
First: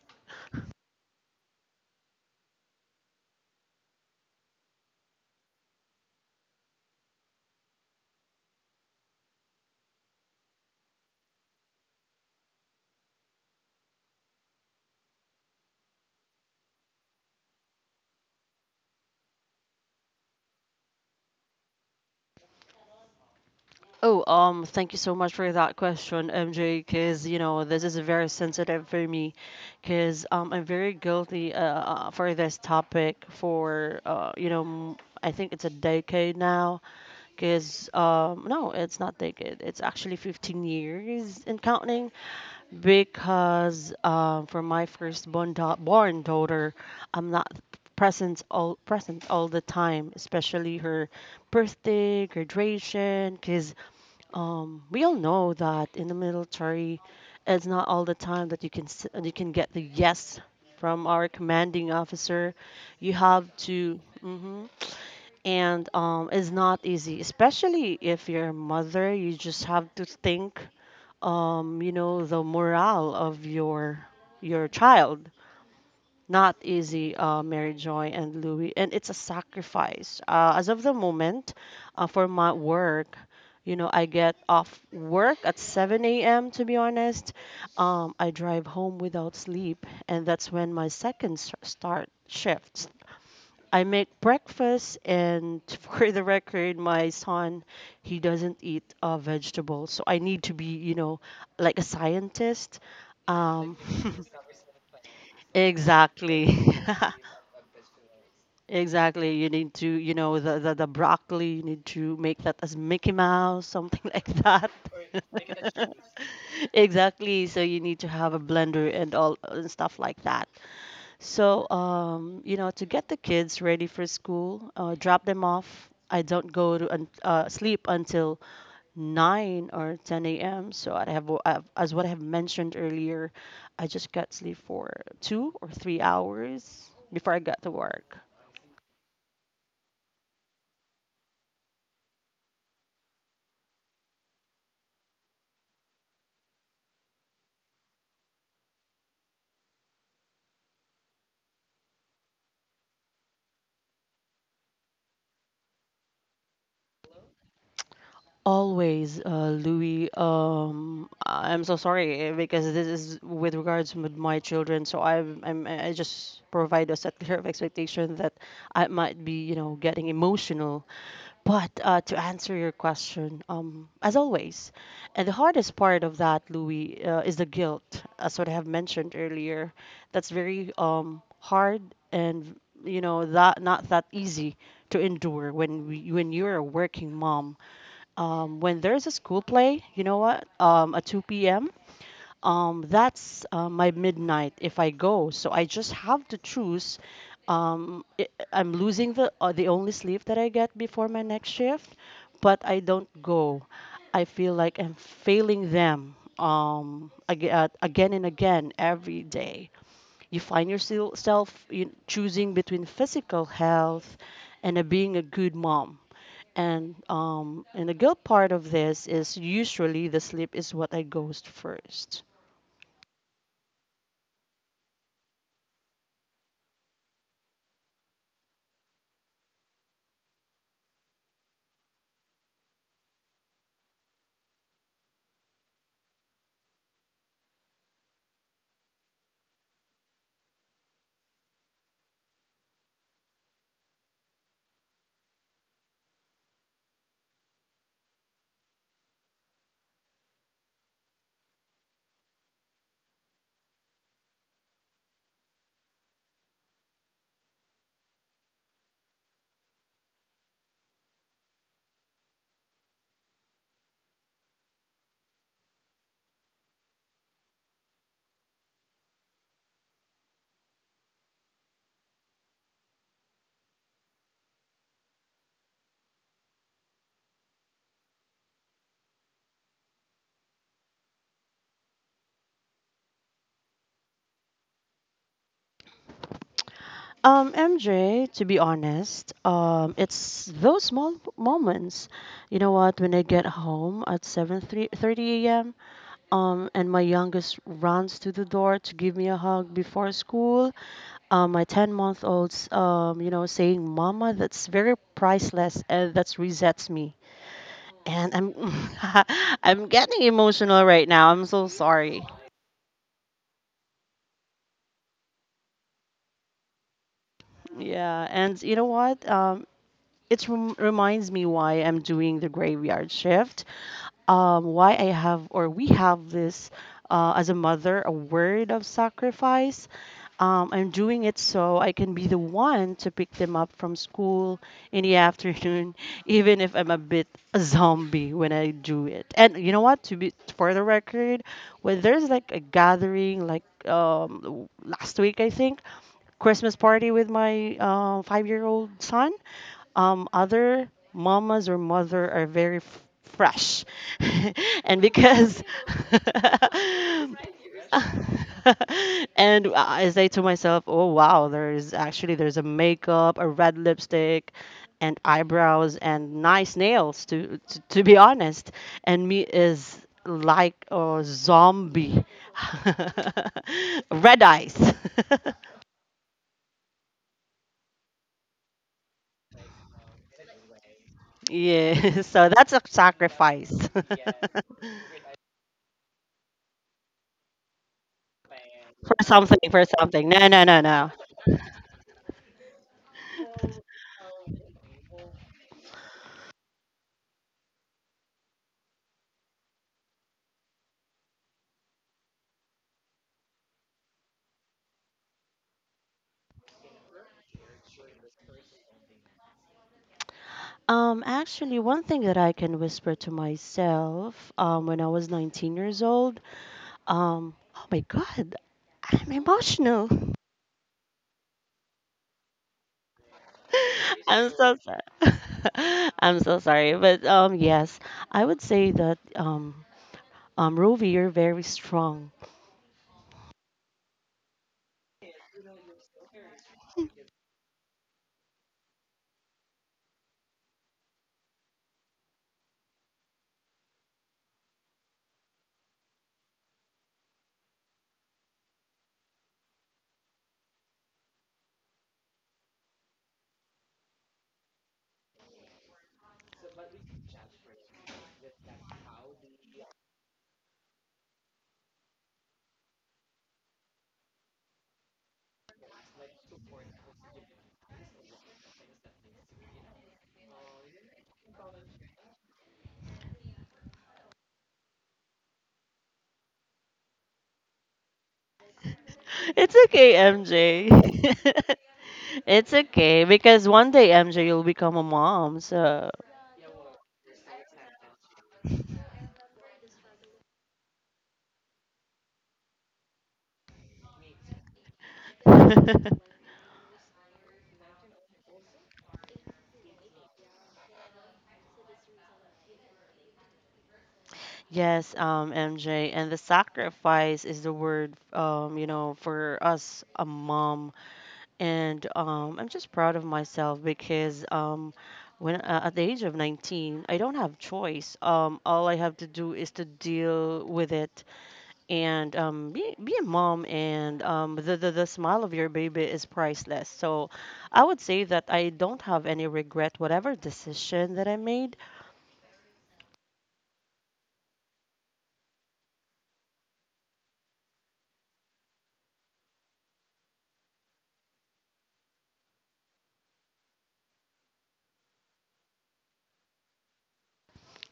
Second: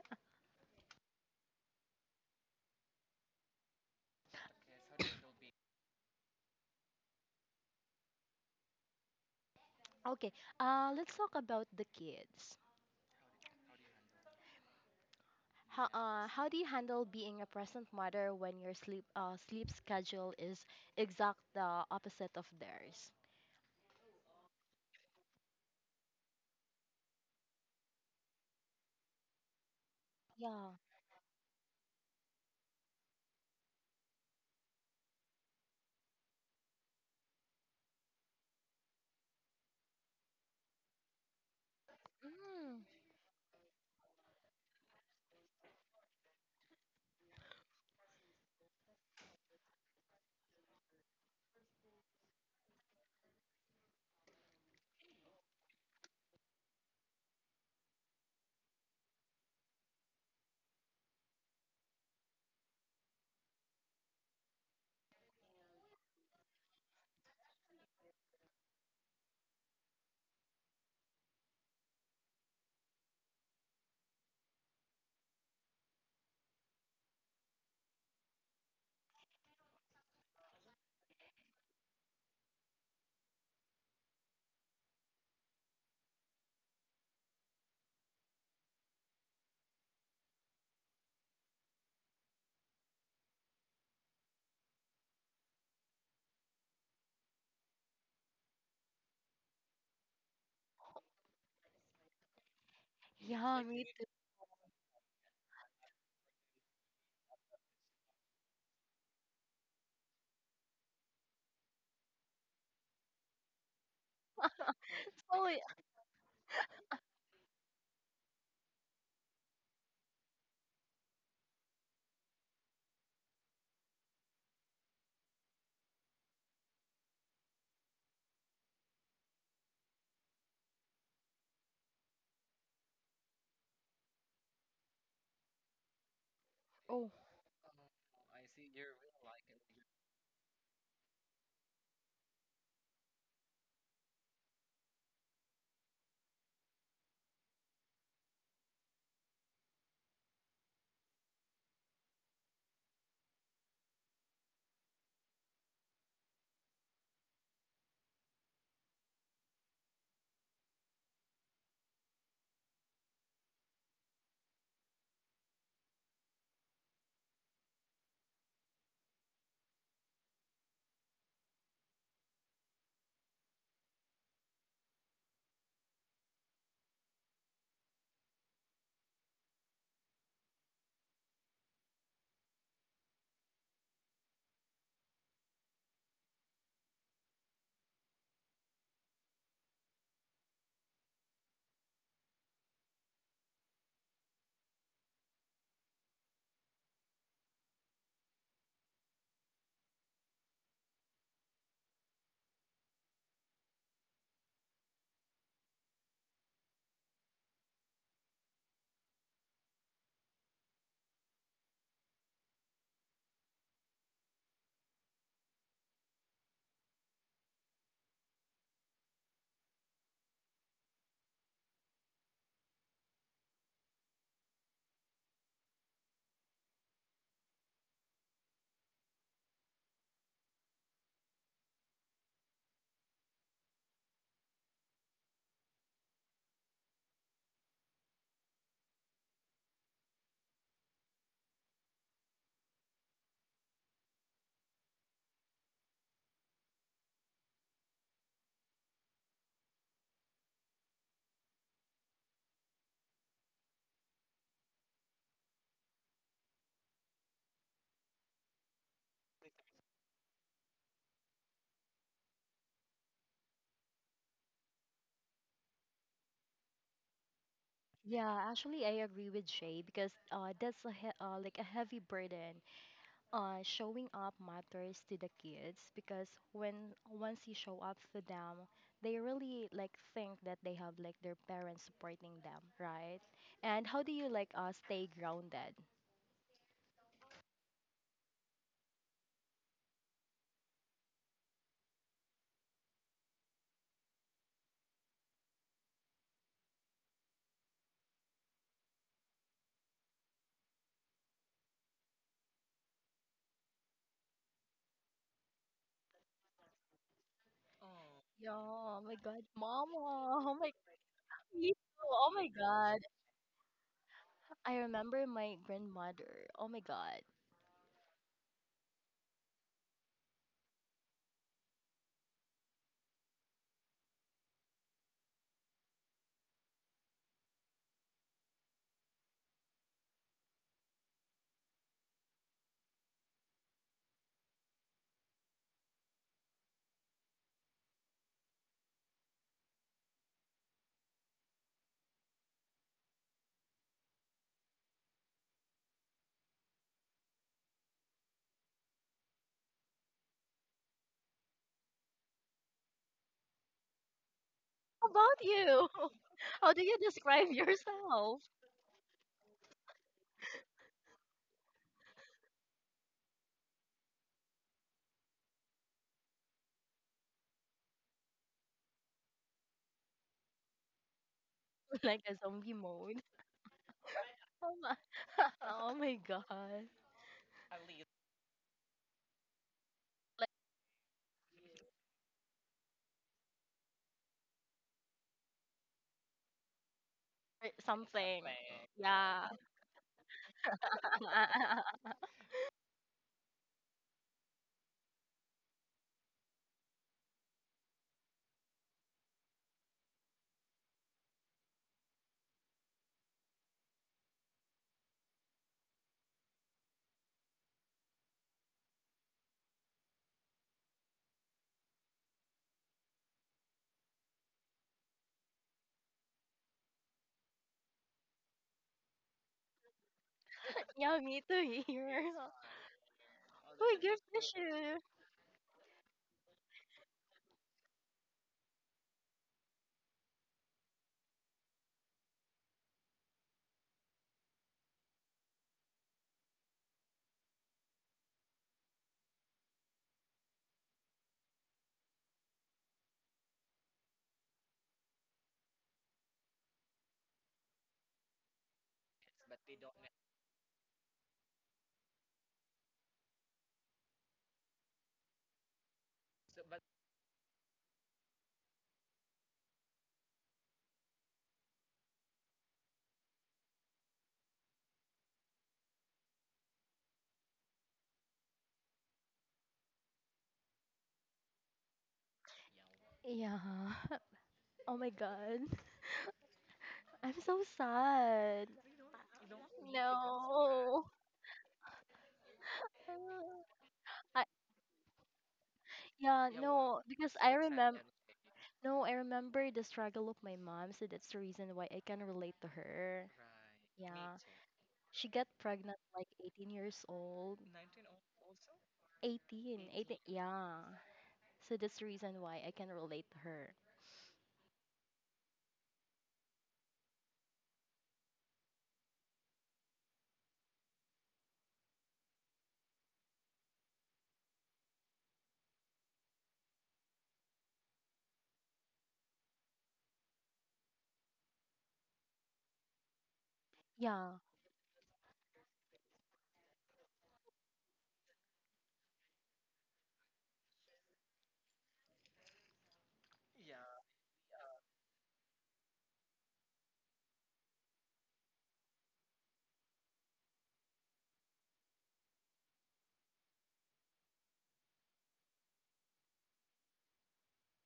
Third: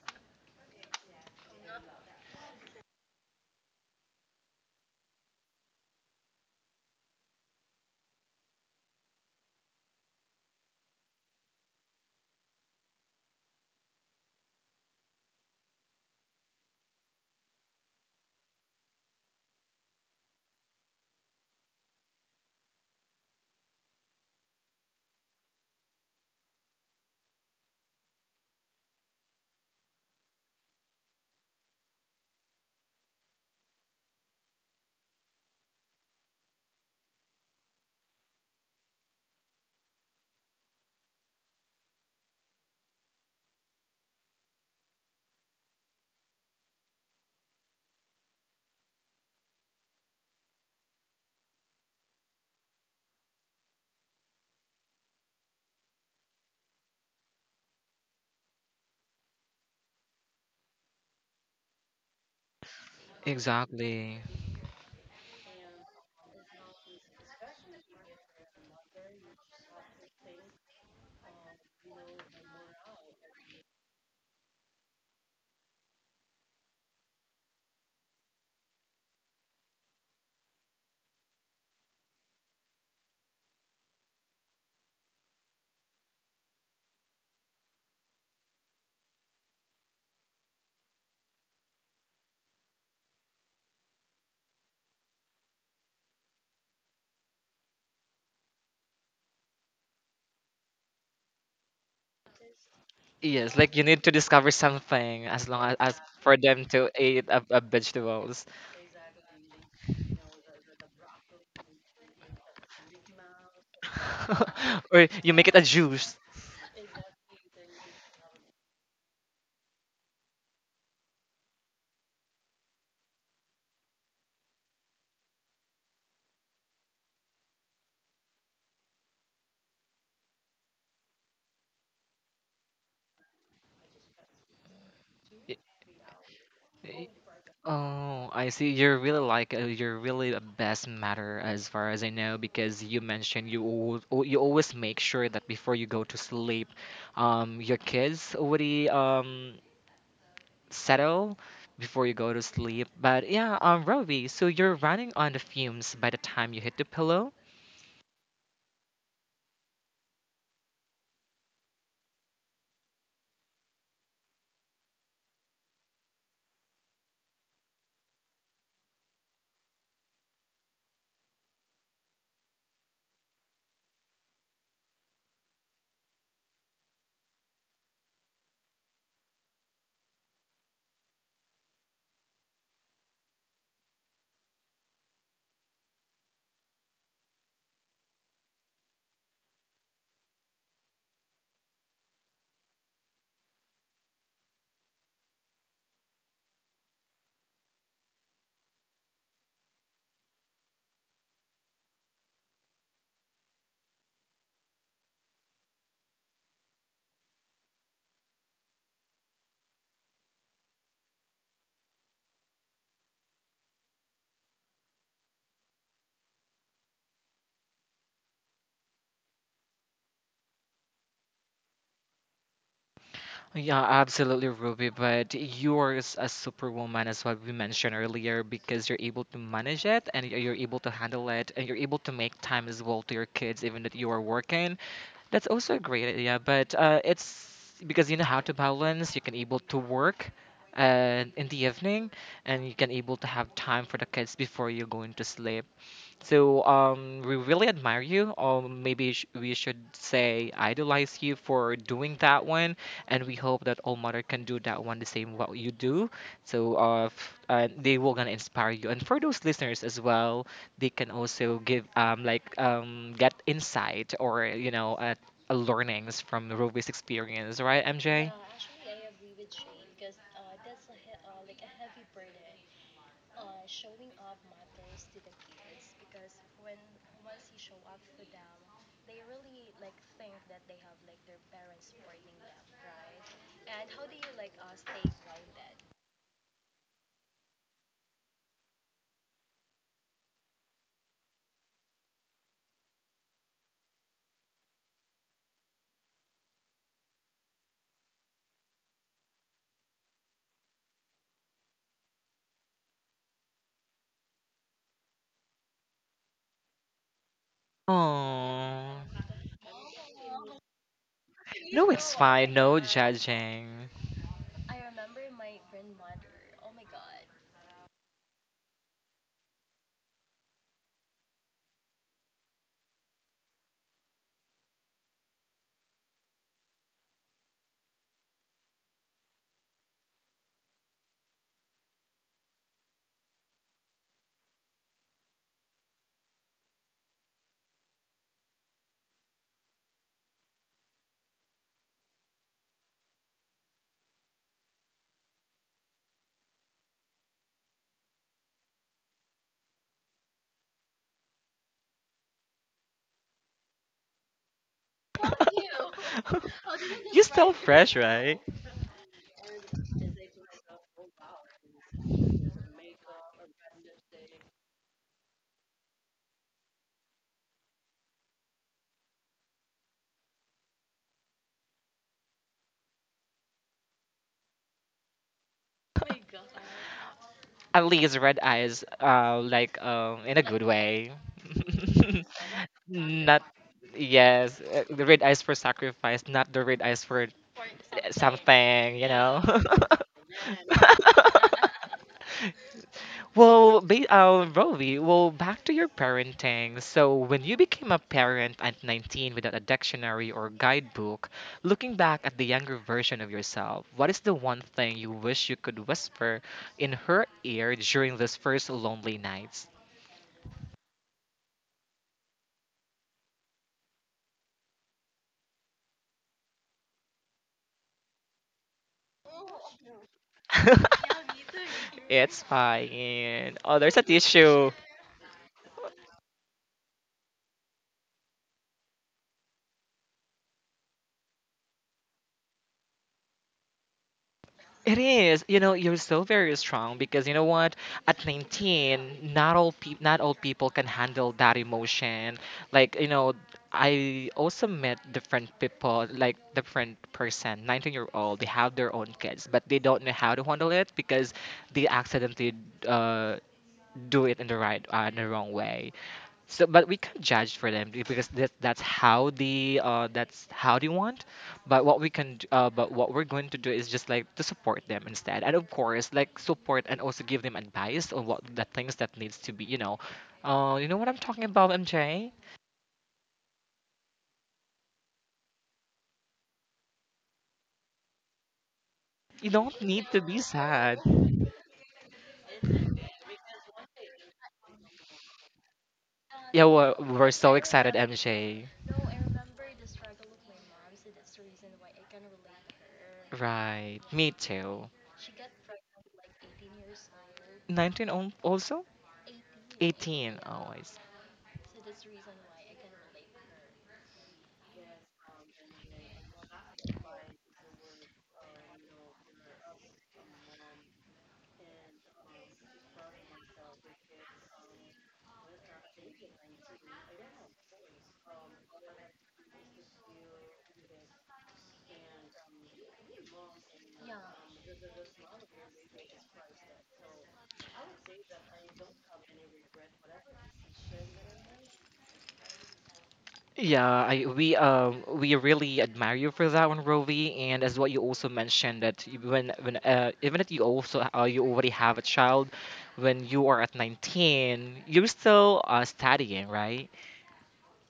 Speaker 2: Okay, let's talk about the kids. How do you handle being a present mother when your sleep schedule is exact the opposite of theirs?
Speaker 3: Oh, thank you so much for that question, MJ, because, you know, this is very sensitive for me because I'm
Speaker 2: Yeah.
Speaker 3: very guilty for this topic for, you know, I think it's a decade now because, no, it's not decade. It's actually 15 years and counting
Speaker 2: Mm.
Speaker 3: because for my firstborn born daughter, I'm not present all the time, especially her birthday, graduation, because we all know that in the military, it's not all the time that you can you can get the yes from our commanding officer. You have to.
Speaker 1: Exactly.
Speaker 3: Mhm. And it's not easy, especially if you're a mother. You just have to think, the morale of your child. Not easy, Mary Joy and Louis, and it's a sacrifice. As of the moment, for my work, you know, I get off work at 7 a.m. To be honest, I drive home without sleep, and that's when my second start shift. I make breakfast, and for the record, my son, he doesn't eat vegetables. So I need to be, you know, like a scientist.
Speaker 1: Yes,
Speaker 2: Yeah,
Speaker 1: like
Speaker 3: Um,
Speaker 1: you
Speaker 2: me
Speaker 1: need
Speaker 2: too.
Speaker 1: to discover something as for
Speaker 3: exactly.
Speaker 1: them to eat a vegetables.
Speaker 3: Exactly. You need to, you know, the broccoli, you need to make that as Mickey Mouse, something like that.
Speaker 1: or you
Speaker 2: So,
Speaker 1: make it a
Speaker 2: y-
Speaker 1: juice.
Speaker 3: Exactly. So you need to have a blender and all and stuff like that. So, you know, to get the kids ready for school, drop them off. I don't go to sleep until 9 or 10 a.m. So I've, as what I have mentioned earlier, I just got sleep for two
Speaker 1: Y-
Speaker 3: or three hours
Speaker 1: y-
Speaker 2: oh,
Speaker 3: before I got to work.
Speaker 1: Oh, I see. You're really like you're really a best matter as far as I know because you mentioned you you always make sure that before you go to sleep, your kids already settle before you go to sleep. But yeah, Roby, so you're running on the fumes by the time you hit the pillow.
Speaker 3: Always, Louis. I'm so sorry eh, because this is with regards with my children. So I just provide a set clear of expectation that I might be, you know, getting emotional. But to answer your question, as always, and the hardest part of that, Louis, is the guilt, as what I have mentioned earlier. That's very hard and you know that not that easy to endure when you're a working mom, when there's a school play, you know what? At 2 p.m., that's my midnight if I go. So I just have to choose. Um, i I'm losing the only sleep that I get before my next shift, but I don't go. I feel like I'm failing them again and again every day. You find yourself choosing between physical health and being a good mom. And the guilt part of this is usually the sleep is what I goes first.
Speaker 1: Yeah, absolutely, Ruby. But you're a superwoman, as what we mentioned earlier, because you're able to manage it, and you're able to handle it, and you're able to make time as well to your kids, even that you are working. That's also a great idea. But it's because you know how to balance. You can able to work in the evening, and you can able to have time for the kids before you're going to sleep. So we really admire you. Or maybe we should say idolize you for doing that one, and we hope that All Mother can do that one the same what you do. So they will gonna inspire you. And for those listeners as well, they can also give get insight or learnings from Ruby's experience, right, MJ?
Speaker 2: yeah, actually, I agree with Shay because that's a he like a heavy burden. Showing up matters to the kids because when once you show up for them, they really like think that they have like their parents supporting them, right? And how do you like stay grounded?
Speaker 3: MJ, to be honest, it's those small moments. You know what? When I get home at 7:30 a.m., and my youngest runs to the door to give me a hug before school, my 10-month-old's, you know, saying "Mama," that's very priceless, and that resets me. And
Speaker 2: Yeah,
Speaker 1: Oh.
Speaker 3: I'm,
Speaker 2: oh my god,
Speaker 3: I'm
Speaker 2: mama,
Speaker 3: getting
Speaker 2: oh my
Speaker 3: emotional right
Speaker 2: God,
Speaker 3: now. I'm so
Speaker 2: me
Speaker 1: No, it's
Speaker 2: too,
Speaker 3: sorry.
Speaker 2: oh
Speaker 1: fine.
Speaker 2: my
Speaker 1: No
Speaker 2: god.
Speaker 1: judging.
Speaker 2: I remember my grandmother. Oh my god.
Speaker 3: Yeah, and you know what? It reminds me why I'm doing the graveyard shift. Why I have or we have this as a mother, a word of sacrifice. I'm doing it so I can be the one to pick them up from school in the afternoon, even if I'm a bit a zombie when I do it. And you know what? To be For the record, when there's like a gathering, like last week I think, Christmas party with my five-year-old son, other mamas or mother are very fresh, and
Speaker 2: How about
Speaker 3: because
Speaker 2: you? How do you
Speaker 1: you
Speaker 2: describe
Speaker 1: still fresh, right?
Speaker 2: yourself?
Speaker 3: and I say to myself, oh wow, there's a makeup, a red lipstick, and eyebrows and nice nails to be honest, and me is like a zombie,
Speaker 2: Like a zombie mode.
Speaker 3: red
Speaker 2: Oh
Speaker 3: eyes.
Speaker 2: my, oh my god.
Speaker 1: At least red eyes, like in a good way.
Speaker 3: Yeah, so that's a
Speaker 1: not
Speaker 3: sacrifice.
Speaker 1: yes, the red eyes for sacrifice, not the red eyes for
Speaker 2: Or something.
Speaker 1: something, you
Speaker 3: For
Speaker 1: know.
Speaker 2: Yeah.
Speaker 3: something, for something. No.
Speaker 1: Well, Rovi, well, back to your parenting. So, when you became a parent at 19 without a dictionary or guidebook, looking back at the younger version of yourself, what is the one thing you wish you could whisper in her ear during those first lonely nights?
Speaker 3: Um, actually, one thing that I can whisper to myself, when I was 19 years old, um, oh my god, I'm emotional.
Speaker 2: yeah, me too here.
Speaker 1: it's fine. Oh,
Speaker 2: Oh
Speaker 1: there's
Speaker 2: my
Speaker 1: a
Speaker 2: god,
Speaker 3: I'm
Speaker 1: tissue.
Speaker 3: so
Speaker 2: tissue.
Speaker 3: sorry. I'm so sorry, but um, yes, I would say that Rovi, you're very strong.
Speaker 1: It is, you know, you're so very strong because you know what? At 19, not all people can handle that emotion. Like, you know, I also met different people, like different person, 19-year-old, they have their own kids, but they don't know how to handle it because they accidentally uh, do it in the right, in the wrong way. So, but we can't judge for them because that's how the that's how they want. But what we can, but what we're going to do is just like to support them instead, and of course, like support and also give them advice on what the things that needs to be. You know what I'm talking about, MJ.
Speaker 2: Yeah. Oh my god. I'm so sad.
Speaker 1: You
Speaker 3: It's
Speaker 1: don't need
Speaker 3: okay,
Speaker 1: to be
Speaker 3: MJ.
Speaker 1: sad.
Speaker 2: No.
Speaker 3: It's okay, because one day, MJ,
Speaker 2: I.
Speaker 3: you'll become a mom. So
Speaker 2: Yeah,
Speaker 1: Yeah, we're,
Speaker 2: no,
Speaker 1: we're
Speaker 2: because
Speaker 1: so
Speaker 2: I
Speaker 1: excited,
Speaker 2: remember
Speaker 1: MJ.
Speaker 2: no, I remember the struggle of my mom, so that's the reason why I can relate to her.
Speaker 1: Right, me
Speaker 2: Yeah.
Speaker 1: too.
Speaker 2: She got pregnant like 18 years old. 18, 18.
Speaker 1: 19 also. 18. Oh, I
Speaker 2: Yeah. So that's the reason why I can relate to her.
Speaker 3: yes, MJ, and the sacrifice is the word, you know, for us, a mom. And I'm just proud of myself because when at the age of 19, I don't have choice. All I have to do is to deal with it and be a mom. And
Speaker 2: Yeah,
Speaker 3: the smile of your baby is priceless. So I would say that I don't have any regret, whatever decision that I made.
Speaker 1: Yeah, I we really admire you for that one, Rovi, and as what you also mentioned that when even if you also you already have a child, when you are at 19, you're still studying, right?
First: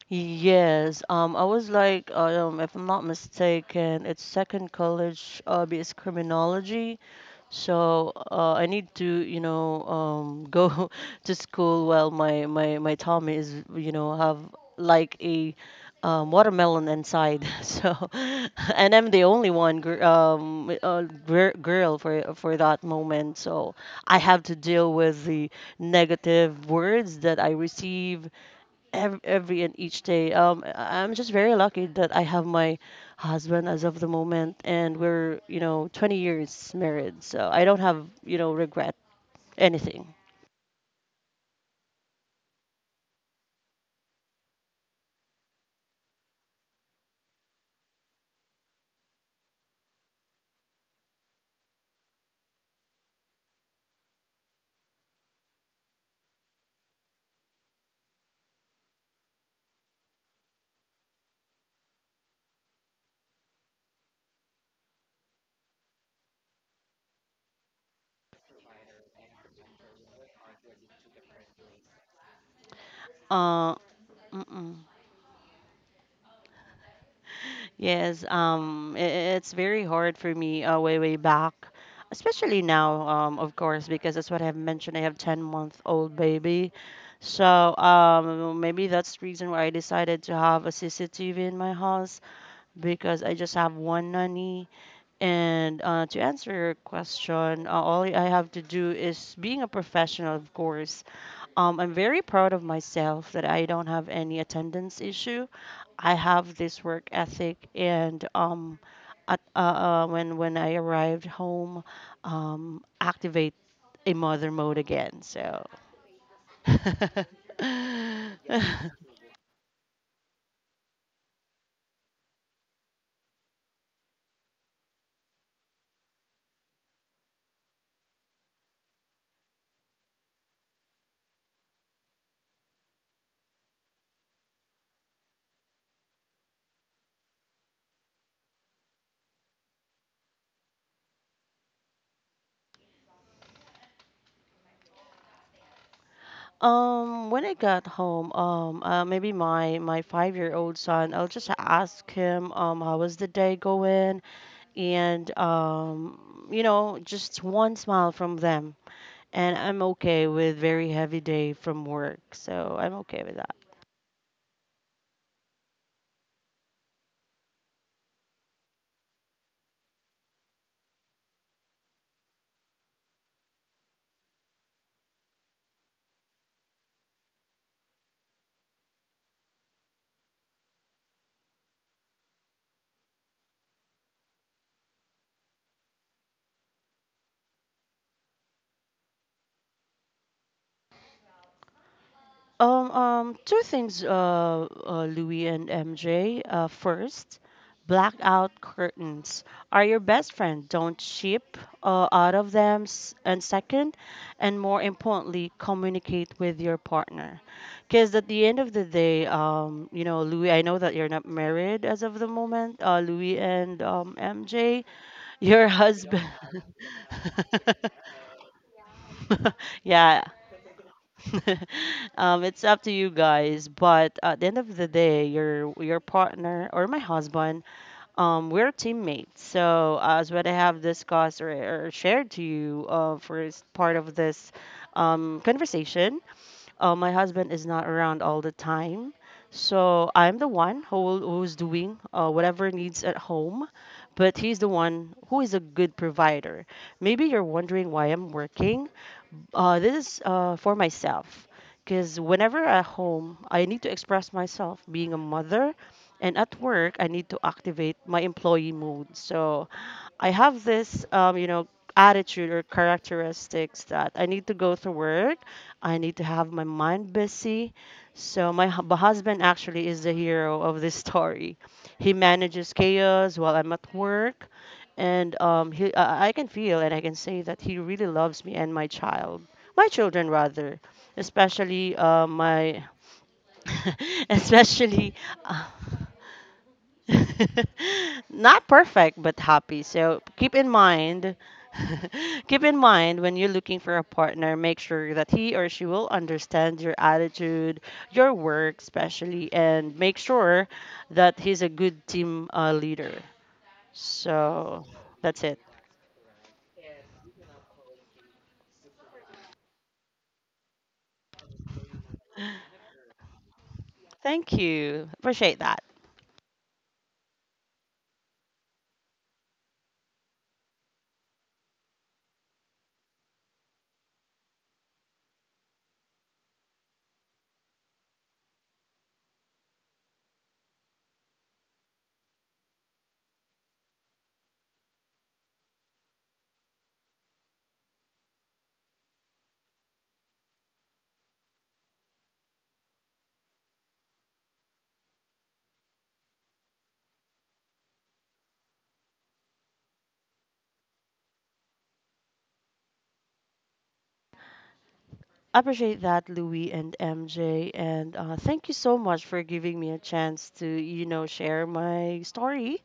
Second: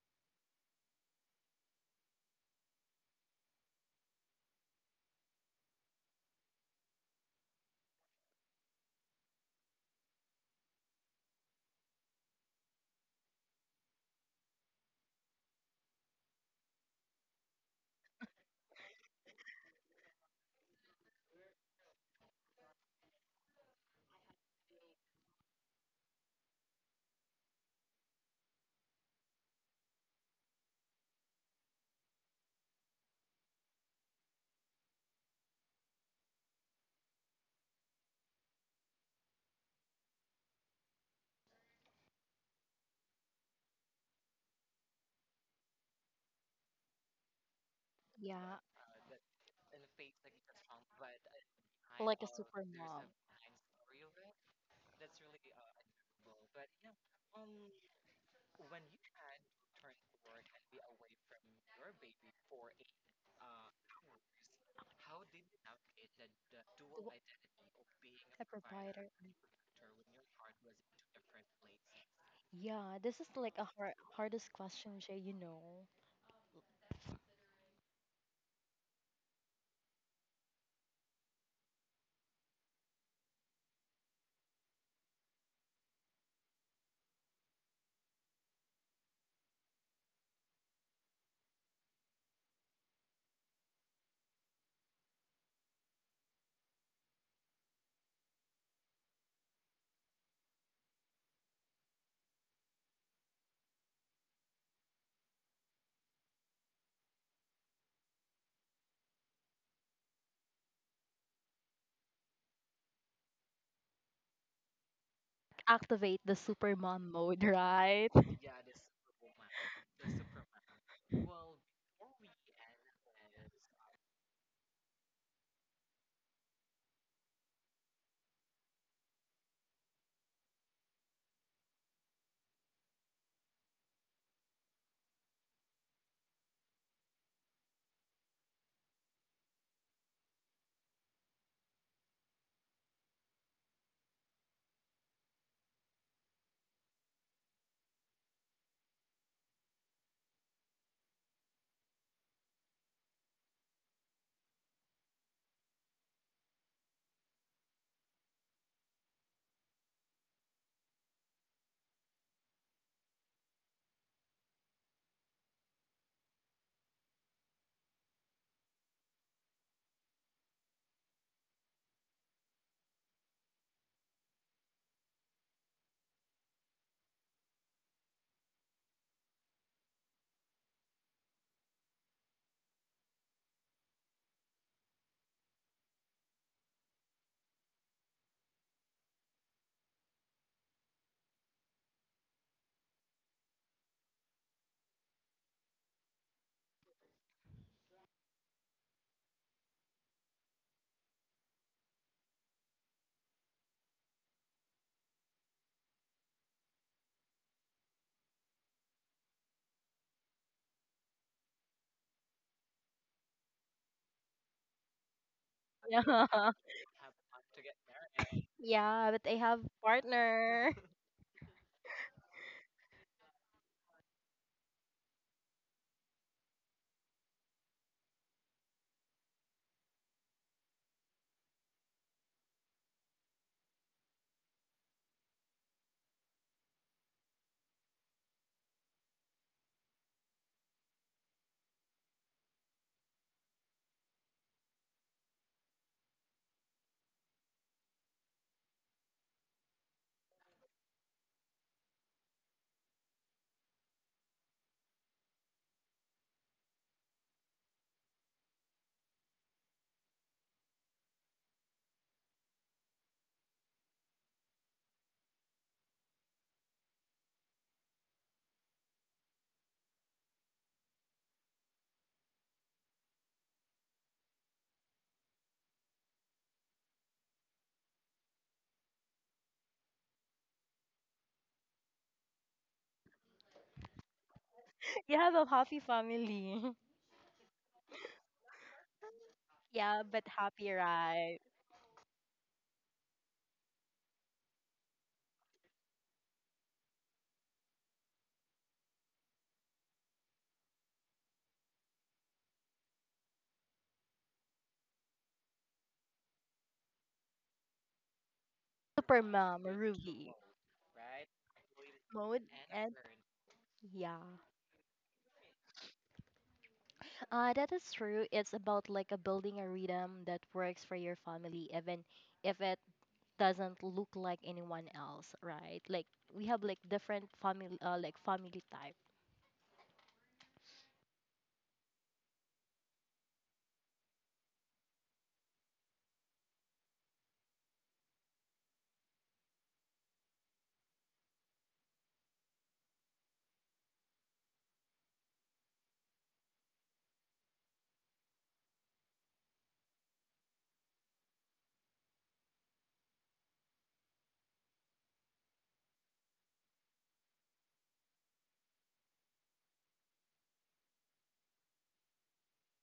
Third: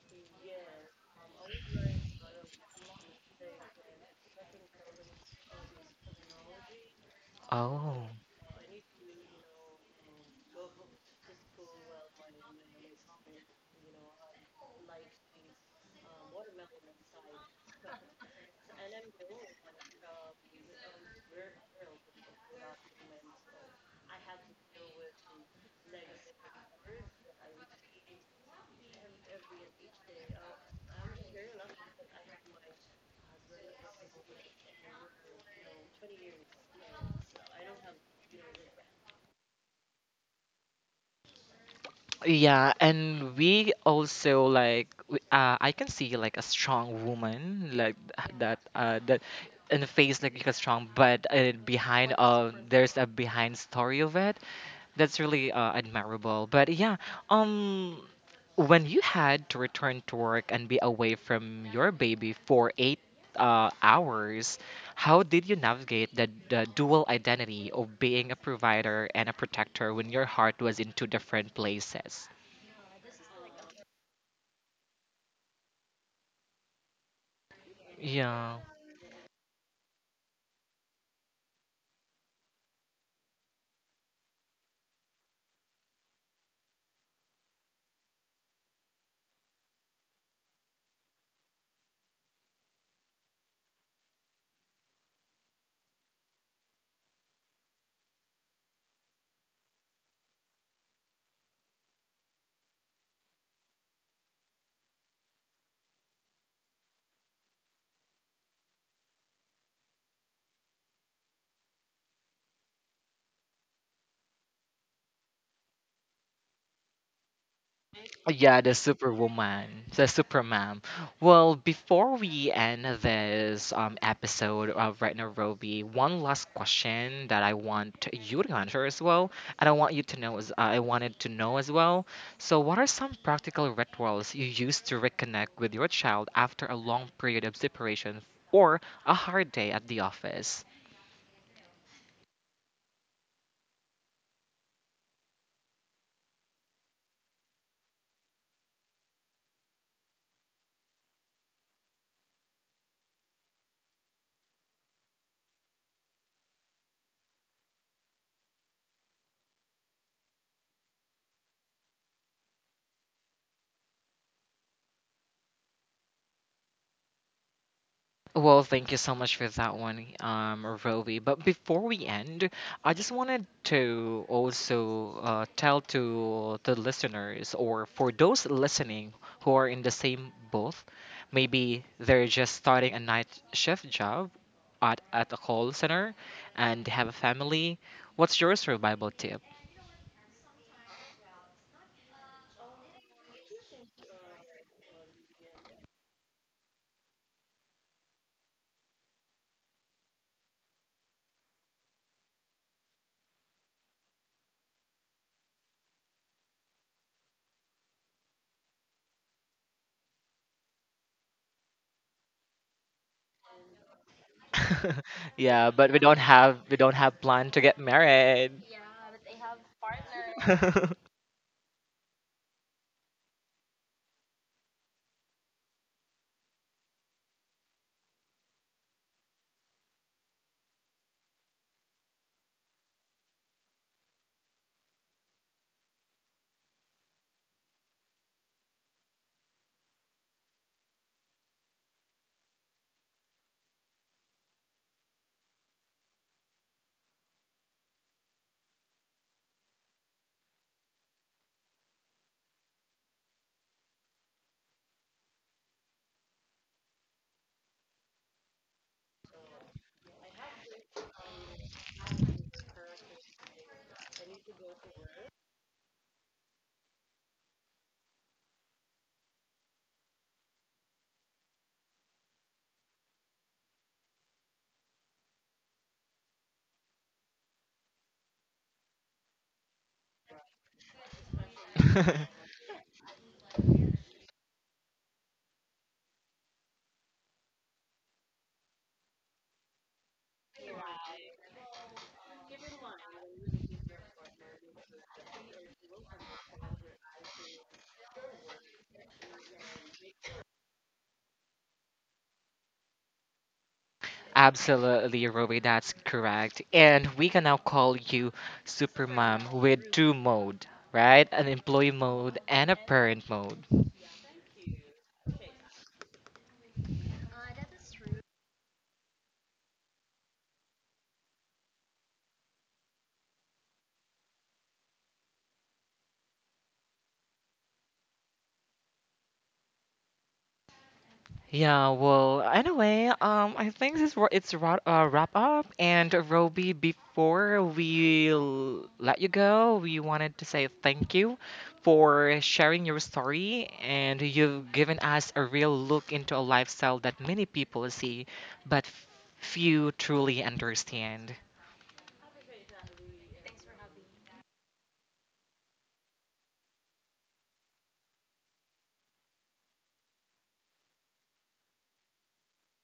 Speaker 3: Yes, I was like, if I'm not mistaken, it's second college, is criminology.
Speaker 1: Oh.
Speaker 3: So, I need to, you know, go to school while my tummy is, you know, have like a watermelon inside. So, and I'm the only one, girl for that moment. So, I have to deal with the negative words that I receive every and each day. I'm just very lucky that I have my husband as of the moment, and we're you know 20 years married, so I don't have you know regret anything.
Speaker 1: Yeah, and we also like I can see like a strong woman like that
Speaker 2: yeah.
Speaker 1: uh, that in the face like a strong, but behind
Speaker 2: Like a super
Speaker 1: there's a
Speaker 2: mom.
Speaker 1: behind story of it. That's really admirable. But yeah, um, when you had to return to work and be away from your baby for 8 hours, how did you navigate the dual identity of being a provider
Speaker 2: The
Speaker 1: and a protector when your heart was in two different places?
Speaker 2: Yeah, this is like a
Speaker 3: Uh,
Speaker 2: hard, hardest
Speaker 3: mm-mm.
Speaker 2: question, Jay, you know.
Speaker 3: Yes,
Speaker 1: Yeah.
Speaker 3: it's very hard for me way way back, especially now, of course, because that's what I've mentioned. I have 10-month-old baby, so maybe that's the reason why I decided to have a CCTV in my house because I just have one nanny. And to answer your question, all I have to do is being a professional, of course. I'm very proud of myself that I don't have any attendance issue. I have this work ethic, and when I arrived home, activate a mother mode again. So.
Speaker 2: Activate the super mom mode, right?
Speaker 1: Yeah, the superwoman, the superman. Well, before we end this episode of Right Now Roby, one last question that I want you to answer as well, and I want you to know as I wanted to know as well. So, what are some practical rituals you use to reconnect with your child after a long period of separation or a hard day at the office?
Speaker 3: When I got home, maybe my my five-year-old son, I'll just ask him, how was the day going? And you know, just one smile from them, and I'm okay with very heavy day from work, so I'm okay with that.
Speaker 1: Well, thank you so much for that one, Roby. But before we end, I just wanted to also tell to the listeners, or for those listening who are in the same boat, maybe they're just starting a night shift job at a call center and have a family. What's your survival tip?
Speaker 3: Two things, Louis and MJ. First, blackout curtains are your best friend. Don't cheap out of them. And second, and more importantly, communicate with your partner. Because at the end of the day, you know, Louis, I know that you're not married as of the moment, Louis and MJ. Your
Speaker 1: yeah, but we don't
Speaker 3: husband.
Speaker 2: Yeah.
Speaker 1: have we don't have plan to get married.
Speaker 2: Yeah, but I have
Speaker 3: Yeah,
Speaker 2: partner.
Speaker 3: it's up to you guys, but at the end of the day, your partner or my husband, we're teammates. So as what I have discussed or shared to you for part of this conversation, my husband is not around all the time. So I'm the one who's doing whatever needs at home, but he's the one who is a good provider. Maybe you're wondering why I'm working, this is for myself because whenever at home, I need to express myself being a mother, and at work, I need to activate my employee mode. So I have this, you know, attitude or characteristics that I need to go to work. I need to have my mind busy. So my husband actually is the hero of this story. He manages chaos while I'm at work, and I can feel and I can say that he really loves me and my children rather, especially especially.
Speaker 2: You have a
Speaker 3: uh,
Speaker 2: happy family.
Speaker 3: Not perfect, but happy.
Speaker 2: Yeah,
Speaker 3: So
Speaker 2: but
Speaker 3: keep in
Speaker 2: happy,
Speaker 3: mind,
Speaker 2: right?
Speaker 3: keep in mind, when you're looking for a partner, make sure that he or she will understand your attitude, your work, especially, and make sure that he's a good team leader. So
Speaker 1: Absolutely,
Speaker 3: that's it.
Speaker 1: Ruby, that's correct. And we can now call you
Speaker 2: Super
Speaker 1: Supermom
Speaker 2: mom,
Speaker 1: with two
Speaker 2: Ruby.
Speaker 1: mode, right? An employee mode
Speaker 2: Mode
Speaker 1: and a parent mode.
Speaker 2: yeah.
Speaker 3: Thank you. Appreciate that.
Speaker 2: That is true. It's about like a building a rhythm that works for your family, even if it doesn't look like anyone else, right? Like we have like different family, like family type.
Speaker 1: Yeah, well, anyway, I think this wa- it's wrap wrap up. And Roby, before we let you go, we wanted to say thank you for sharing your story, and you've given us a real look into a lifestyle that many people see, but few truly understand.
Speaker 3: Appreciate that, Louis and MJ. And thank you so much for giving me a chance to, you know, share my story.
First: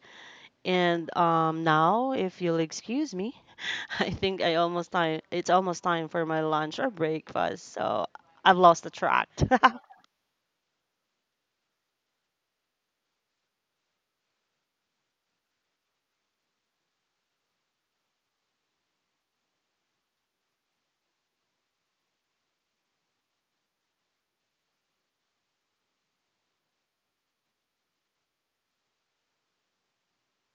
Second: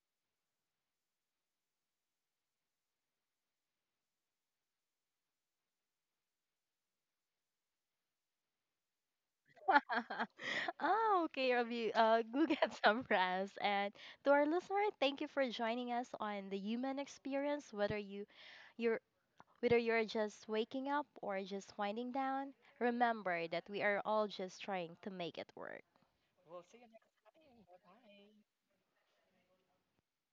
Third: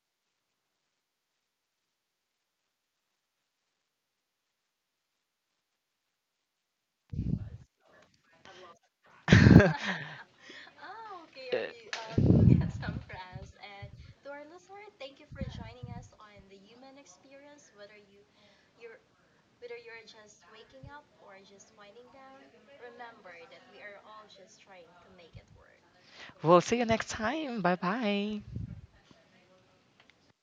Speaker 3: And now, if you'll excuse me, I think I almost time. It's almost time for my lunch or breakfast, so I've lost the track.
Speaker 2: Oh, okay, Ravi. Go get some rest. And to our listener, thank you for joining us on the human experience. You're whether you're just waking up or just winding down, remember that we are all just trying to make it work.
Speaker 1: we'll see you next time. Bye bye.